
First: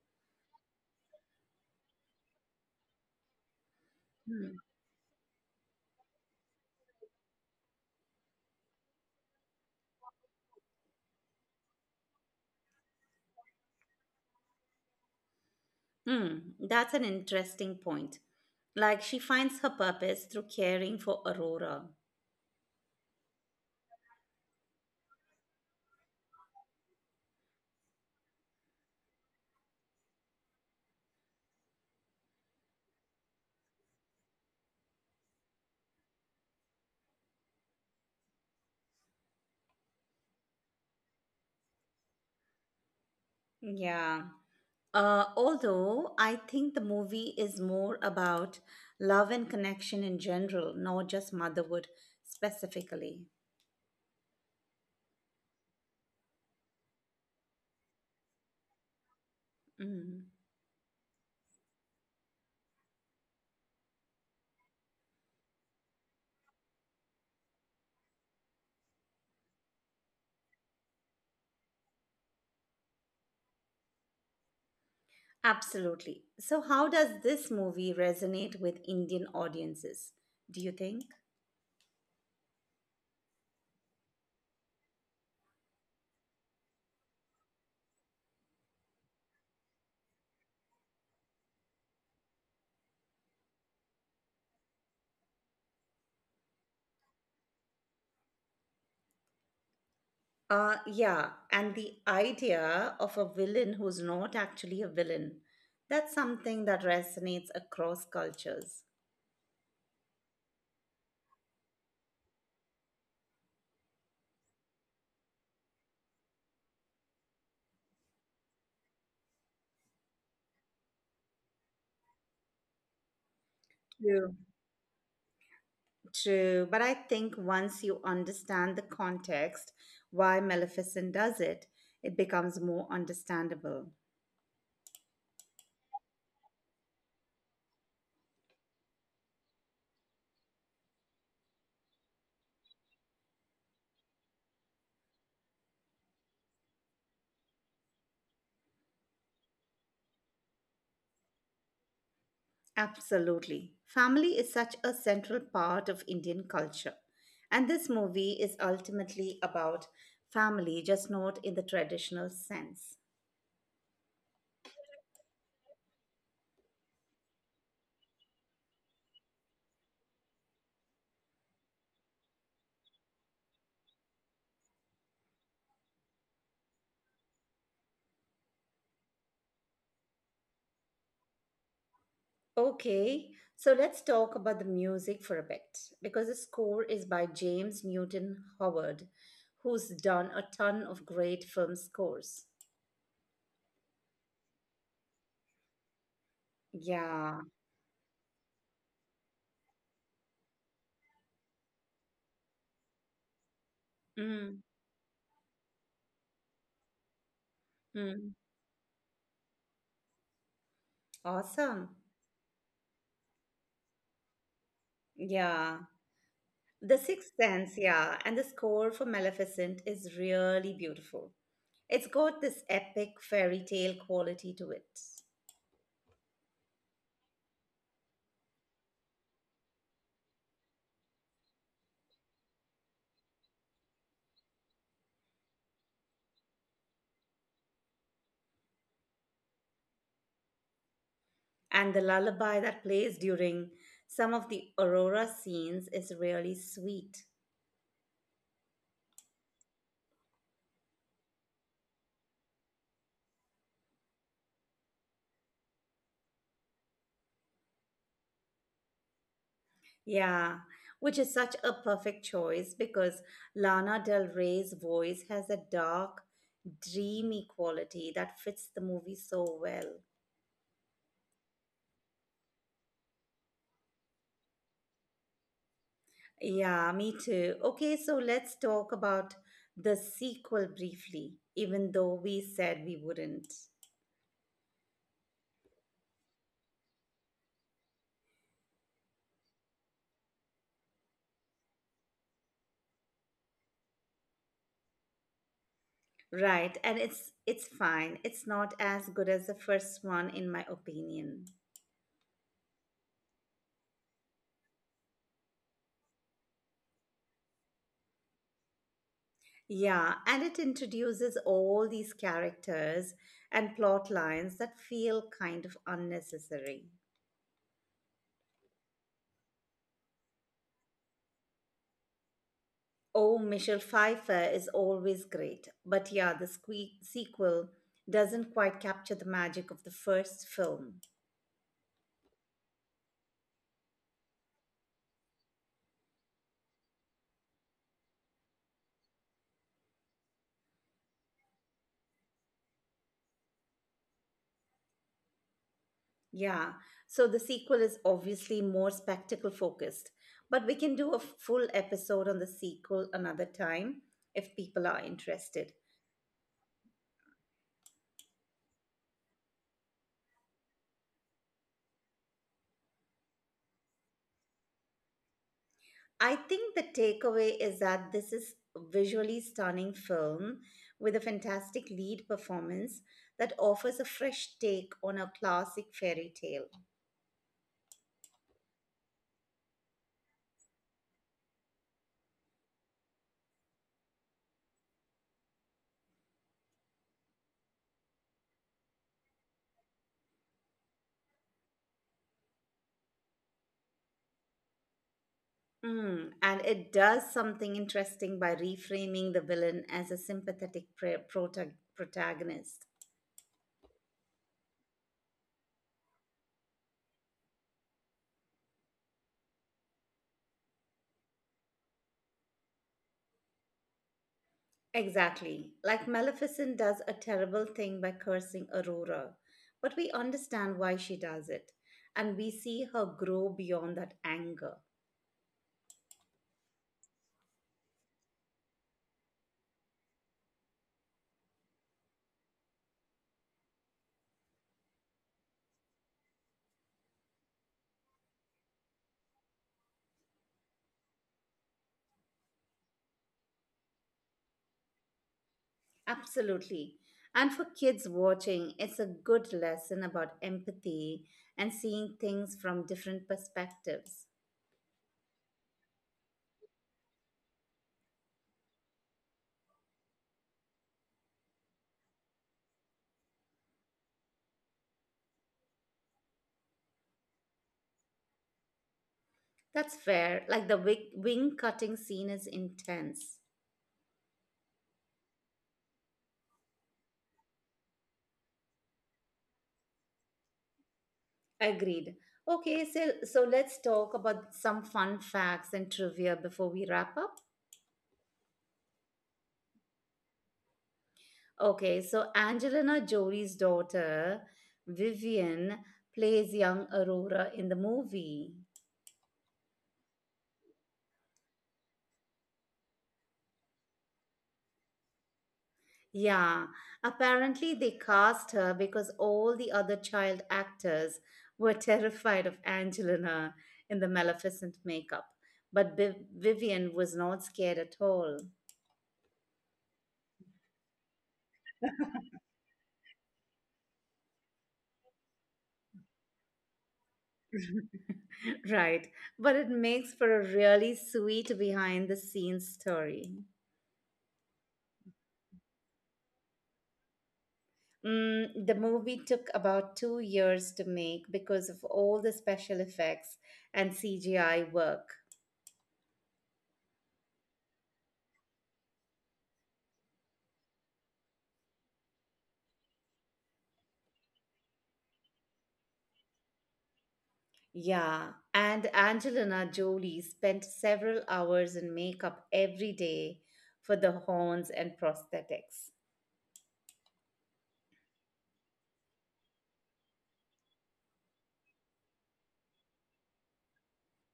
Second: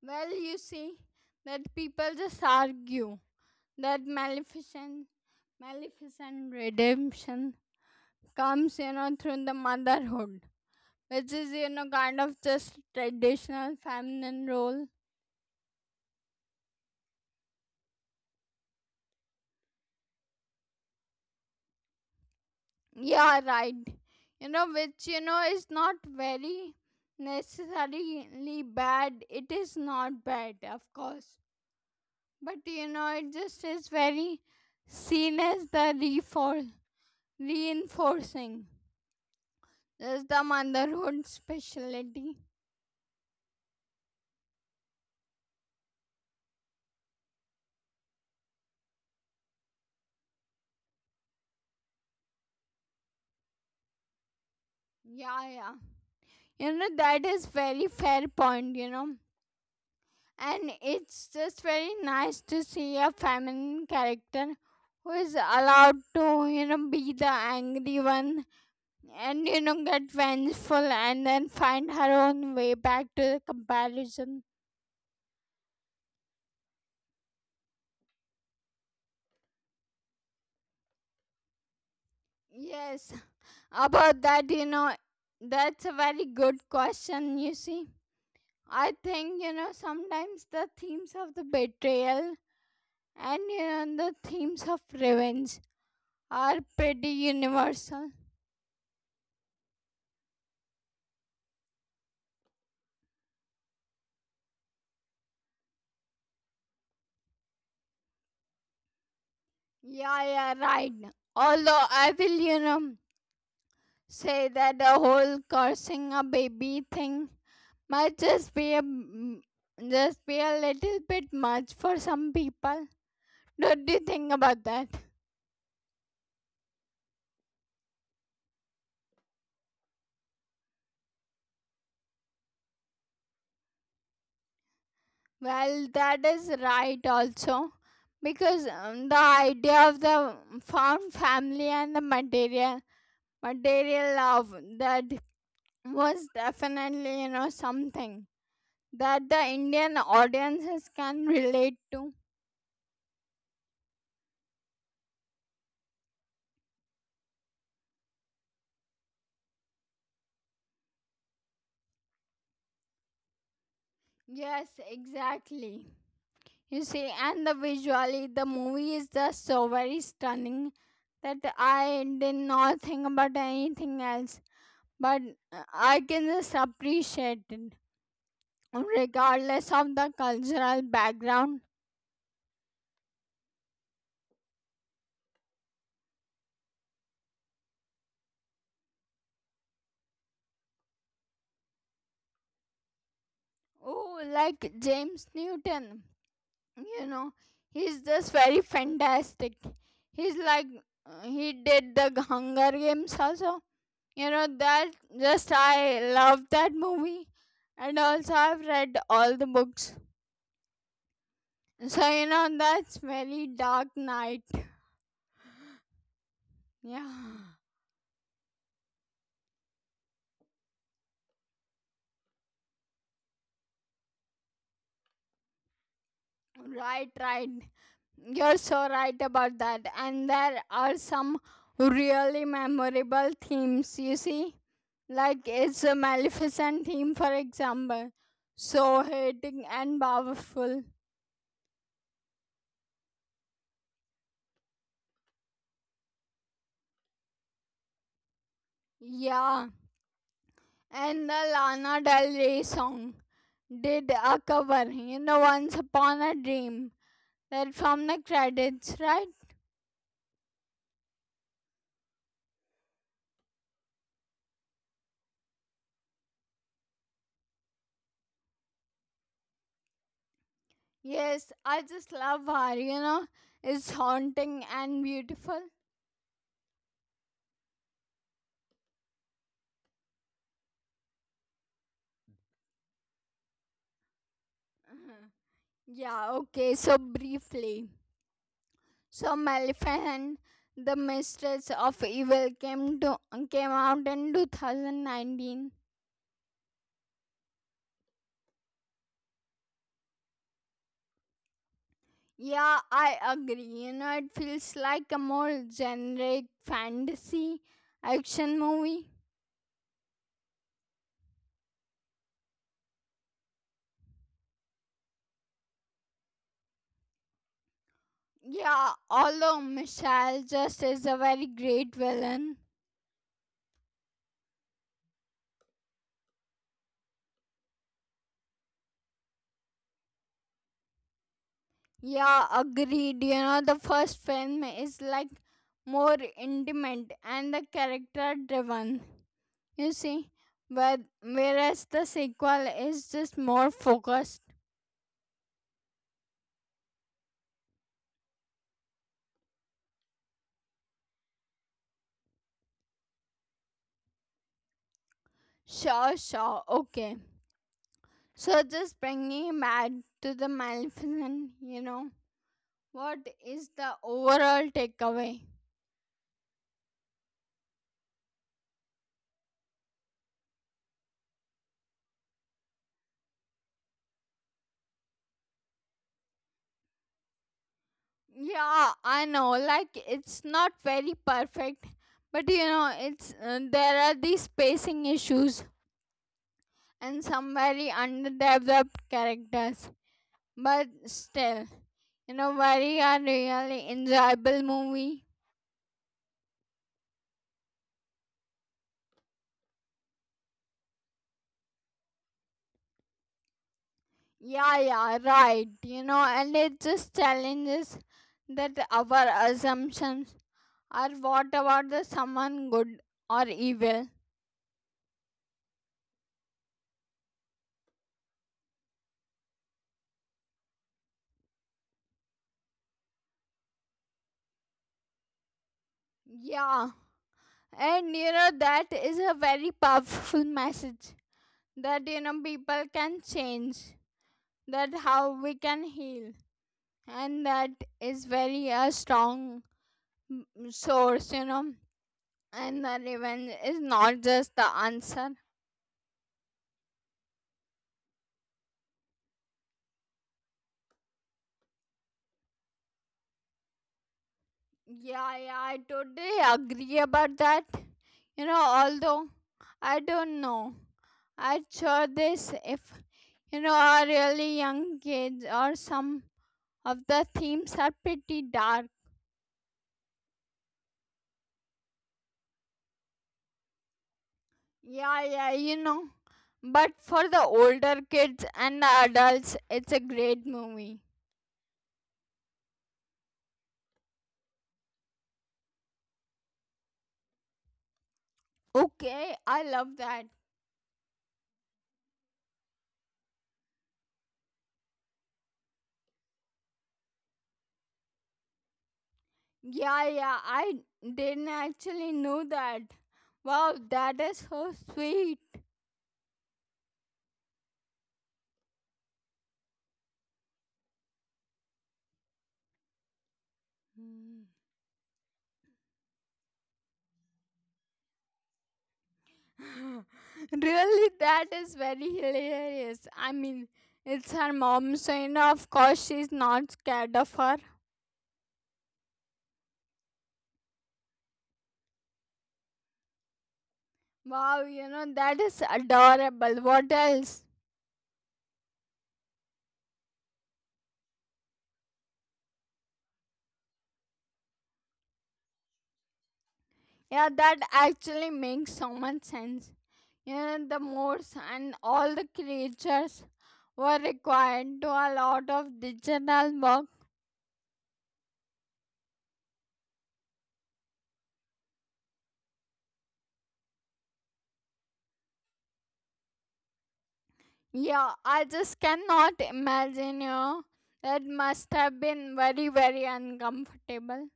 Speaker 2: Well, you see that people just argue that
Speaker 1: Hmm.
Speaker 2: maleficent, maleficent redemption comes you know through the motherhood, which is you know kind of just traditional feminine role.
Speaker 1: Hmm, that's an interesting point. Like she finds her purpose through caring for Aurora.
Speaker 2: Yeah, right. You know, which you know is not very necessarily bad. It is not bad, of course. But you know, it just is very seen as the reinforcing. Is the motherhood specialty.
Speaker 1: Yeah. Although I think the movie is more about love and connection in general, not just motherhood specifically.
Speaker 2: Yeah, yeah. You know, that is very fair point, you know.
Speaker 1: Mm.
Speaker 2: And it's just very nice to see a feminine character who is allowed to, you know, be the angry one and you know get vengeful and then find her own way back to the comparison.
Speaker 1: Absolutely. So, how does this movie resonate with Indian audiences, do you think?
Speaker 2: Yes, about that, you know, that's a very good question. You see, I think you know sometimes the themes of the betrayal and you know the themes of revenge are pretty universal.
Speaker 1: Yeah. And the idea of a villain who's not actually a villain, that's something that resonates across cultures.
Speaker 2: Yeah, yeah, right. Although I will you know say that the whole cursing a baby thing might just be a just be a little bit much for some people. Don't you think
Speaker 1: Yeah.
Speaker 2: about that?
Speaker 1: True, but I think once you understand the context why Maleficent does it, it becomes more understandable.
Speaker 2: Well, that is right also, because the idea of the found family and the material love, that was definitely you know something that the Indian audiences can relate to.
Speaker 1: Absolutely. Family is such a central part of Indian culture. And this movie is ultimately about family, just not in the traditional sense.
Speaker 2: Yes, exactly. You see, and the visually, the movie is just so very stunning that I did not think about anything else. But I can just appreciate it, regardless of the cultural background.
Speaker 1: Okay, so let's talk about the music for a bit because the score is by James Newton Howard, who's done a ton of great film scores.
Speaker 2: Oh, like James Newton, you know,
Speaker 1: Yeah,
Speaker 2: he's just very fantastic. He's like, he did the Hunger Games also. You know,
Speaker 1: mm,
Speaker 2: that just I love that movie. And also,
Speaker 1: mm.
Speaker 2: I've read all the books.
Speaker 1: Awesome.
Speaker 2: So you know that's very dark night.
Speaker 1: Yeah. The
Speaker 2: Yeah.
Speaker 1: Sixth Sense, yeah. And the score for Maleficent is really beautiful. It's got this epic fairy tale quality to it.
Speaker 2: Right, right. You're so right about that. And there are some really memorable themes, you see. Like it's a Maleficent theme, for example. So hating and powerful.
Speaker 1: And the lullaby that plays during some of the Aurora scenes is really sweet.
Speaker 2: Yeah. And the Lana Del Rey song did a cover, you know, Once Upon a Dream. That from the credits, right?
Speaker 1: Yeah, which is such a perfect choice because Lana Del Rey's voice has a dark, dreamy quality that fits the movie so well.
Speaker 2: Yes, I just love her, you know. It's haunting and beautiful.
Speaker 1: Yeah, me too. Okay, so let's talk about the sequel briefly, even though we said we wouldn't.
Speaker 2: Mhm. Yeah, okay, so briefly. So Maleficent, the mistress of evil, came out in 2019.
Speaker 1: Right, and it's fine. It's not as good as the first one in my opinion.
Speaker 2: Yeah, I agree. You know, it feels like a more generic fantasy action movie.
Speaker 1: Yeah, and it introduces all these characters and plot lines that feel kind of unnecessary.
Speaker 2: Yeah, although Michelle just is a very great villain.
Speaker 1: Oh, Michelle Pfeiffer is always great, but yeah, the sequel doesn't quite capture the magic of the first film.
Speaker 2: Yeah, agreed. You know, the first film is like more intimate and the character driven. You see, but whereas the sequel is just more focused.
Speaker 1: Yeah, so the sequel is obviously more spectacle focused, but we can do a full episode on the sequel another time if people are interested.
Speaker 2: Sure, sure, okay. So just bringing it back to the Maleficent. You know, what is the overall takeaway?
Speaker 1: I think the takeaway is that this is a visually stunning film with a fantastic lead performance that offers a fresh take on a classic fairy tale.
Speaker 2: Yeah, I know. Like it's not very perfect, but you know, it's there are these spacing issues and some very underdeveloped characters. But still, you know, very a really enjoyable movie.
Speaker 1: Mm, and it does something interesting by reframing the villain as a sympathetic protagonist.
Speaker 2: Yeah, yeah, right. You know, and it just challenges that our assumptions are what about the someone good or evil.
Speaker 1: Exactly. Like Maleficent does a terrible thing by cursing Aurora, but we understand why she does it, and we see her grow beyond that anger.
Speaker 2: Yeah, and you know, that is a very powerful message that you know people can change, that how we can heal, and that is very a strong source, you know, and the revenge is not just the answer.
Speaker 1: Absolutely. And for kids watching, it's a good lesson about empathy and seeing things from different perspectives.
Speaker 2: Yeah, yeah, I totally agree about that. You know, although I don't know, I'd sure this if you know our really young kids or some of the themes are pretty dark.
Speaker 1: That's fair. Like the wing cutting scene is intense.
Speaker 2: Yeah, yeah, you know, but for the older kids and the adults, it's a great movie.
Speaker 1: Agreed. Okay, so let's talk about some fun facts and trivia before we wrap up.
Speaker 2: Okay, I love that.
Speaker 1: Okay, so Angelina Jolie's daughter, Vivian, plays young Aurora in the movie.
Speaker 2: Yeah, yeah, I didn't actually know that. Wow, that is so sweet.
Speaker 1: Yeah, apparently they cast her because all the other child actors were terrified of Angelina in the
Speaker 2: Hmm.
Speaker 1: Maleficent makeup. But Vivian was not scared at all.
Speaker 2: Really, that is very hilarious. I mean, it's her mom, so you know, of course, she's not scared of her.
Speaker 1: Right, but it makes for a really sweet behind the scenes story.
Speaker 2: Wow, you know, that is adorable. What else?
Speaker 1: Mm, the movie took about 2 years to make because of all the special effects and CGI work.
Speaker 2: Yeah, that actually makes so much sense. You know, the moors and all the creatures were required to a lot of digital work.
Speaker 1: Yeah, and Angelina Jolie spent several hours in makeup every day for the horns and prosthetics.
Speaker 2: Yeah, I just cannot imagine, you know. That must have been very, very uncomfortable.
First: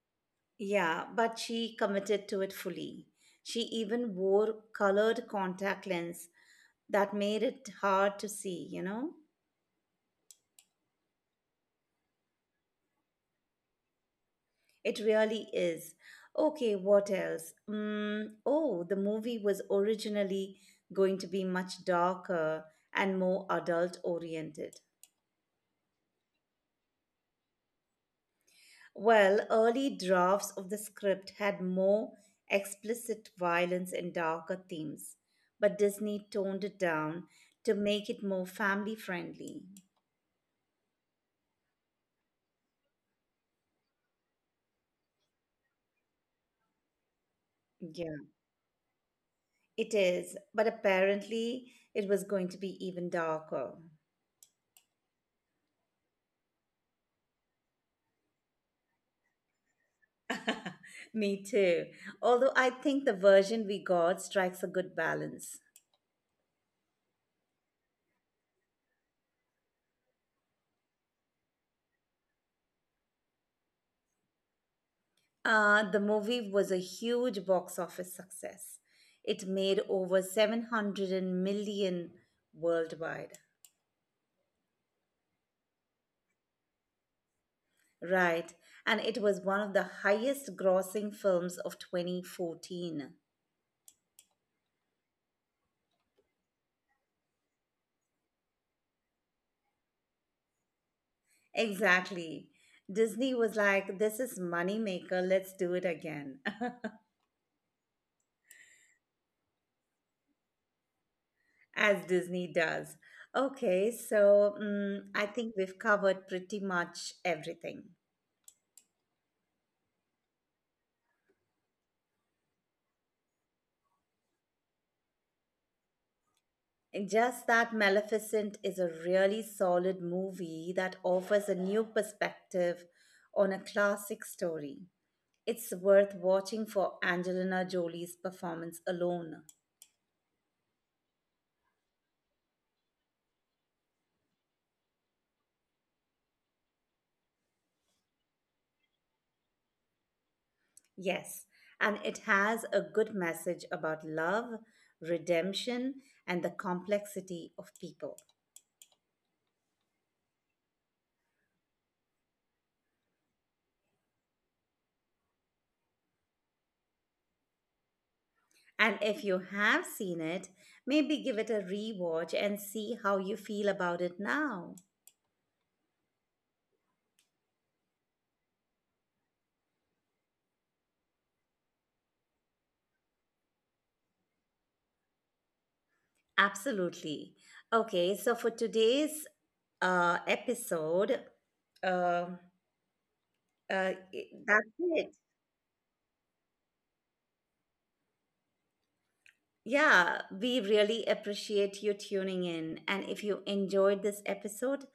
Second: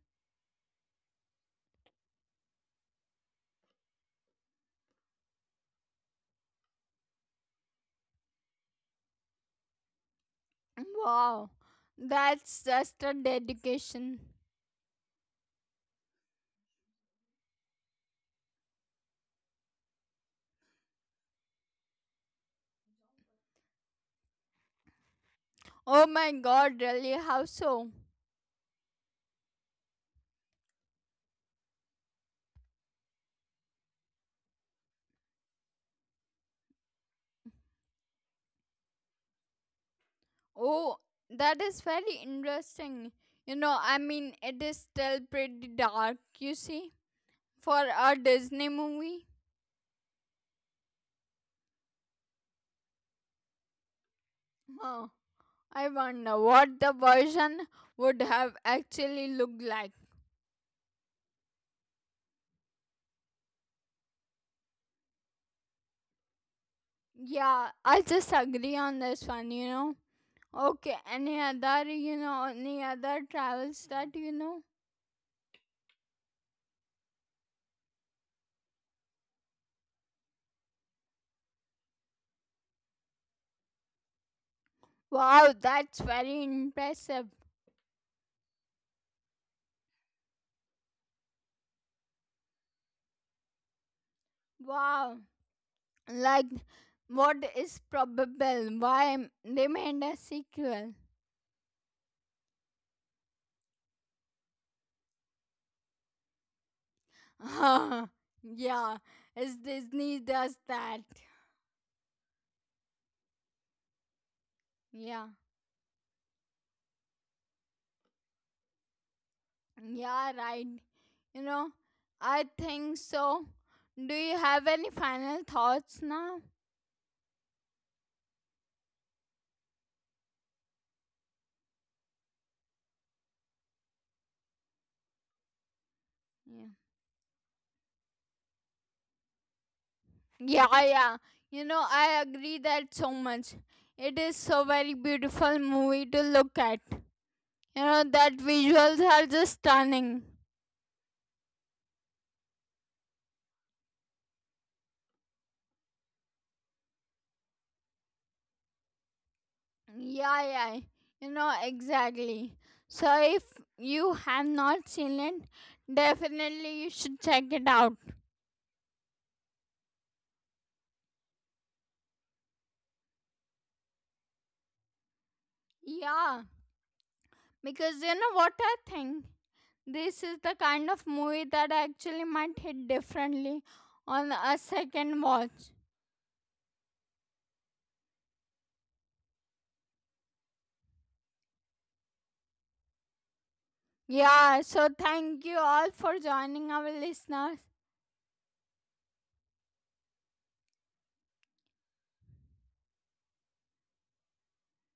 Speaker 1: Yeah, but she committed to it fully. She even wore colored contact lens that made it hard to see, you know?
Speaker 2: Wow, that's just a dedication.
Speaker 1: It really is. Okay, what else? Mm, oh, the movie was originally going to be much darker and more adult oriented.
Speaker 2: Oh my god, really? How so?
Speaker 1: Well, early drafts of the script had more explicit violence and darker themes, but Disney toned it down to make it more family friendly.
Speaker 2: Oh, that is very interesting. You know, I mean, it is still pretty dark, you see, for a
Speaker 1: Yeah.
Speaker 2: Disney movie.
Speaker 1: It is, but apparently it was going to be even darker.
Speaker 2: Huh. I wonder what the version would have actually looked like.
Speaker 1: Me too. Although I think the version we got strikes a good balance.
Speaker 2: Yeah, I just agree on this one, you know. Okay, any other, you know, any other travels that you know?
Speaker 1: The movie was a huge box office success. It made over 700 million worldwide.
Speaker 2: Wow, that's very impressive.
Speaker 1: Right, and it was one of the highest grossing films of 2014.
Speaker 2: Wow, like what is probable? Why they made a sequel?
Speaker 1: Exactly. Disney was like, this is moneymaker, let's do it again,
Speaker 2: Yeah, it's Disney does that.
Speaker 1: as Disney does. Okay, so mm,
Speaker 2: Yeah,
Speaker 1: I think we've covered pretty much everything.
Speaker 2: yeah, right. You know, I think so. Do you have any final thoughts now?
Speaker 1: Just that Maleficent is a really solid movie that offers a new perspective on a classic story. It's worth watching
Speaker 2: Yeah.
Speaker 1: for Angelina Jolie's performance alone.
Speaker 2: Yeah, yeah. You know, I agree that so much. It is so very beautiful movie to look at. You know, that visuals are just stunning.
Speaker 1: Yes, and it has a good message about love, redemption, and the complexity of people.
Speaker 2: Yeah, yeah. You know, exactly. So if you have not seen it, definitely you should check it out.
Speaker 1: And if you have seen it, maybe give it a rewatch and see how you feel about it now.
Speaker 2: Yeah, because you know what I think? This is the kind of movie that actually might hit differently on a second watch.
Speaker 1: Absolutely. Okay, so for today's episode, uh,
Speaker 2: Yeah,
Speaker 1: that's
Speaker 2: so
Speaker 1: it.
Speaker 2: thank you all for joining our listeners.
Speaker 1: Yeah, we really appreciate you tuning in. And if you enjoyed this episode,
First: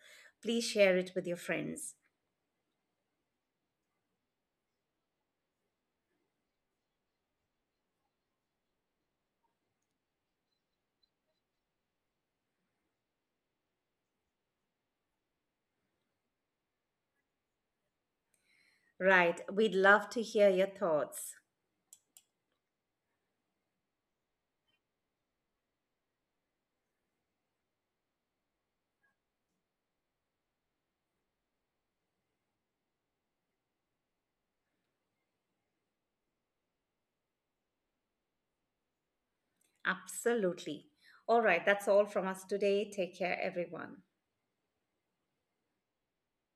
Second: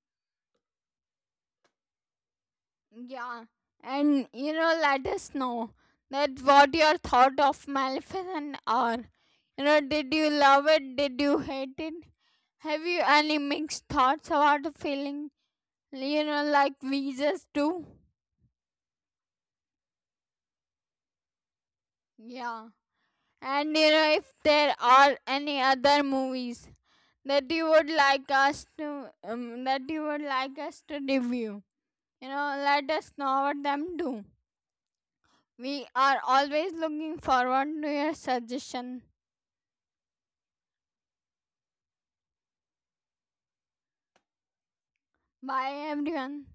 Speaker 1: please share it with your friends.
Speaker 2: Yeah, and you know, let us know that what your thought of Maleficent are. You know, did you love it? Did you hate it? Have you any mixed thoughts about the feeling? You know, like we just do.
Speaker 1: Right. We'd love to hear your thoughts.
Speaker 2: Yeah, and you know, if there are any other movies that you would like us to review. You know, let us know what them do. We are always looking forward to your suggestion.
Speaker 1: Absolutely. All right. That's all from us today. Take care, everyone.
Speaker 2: Bye everyone.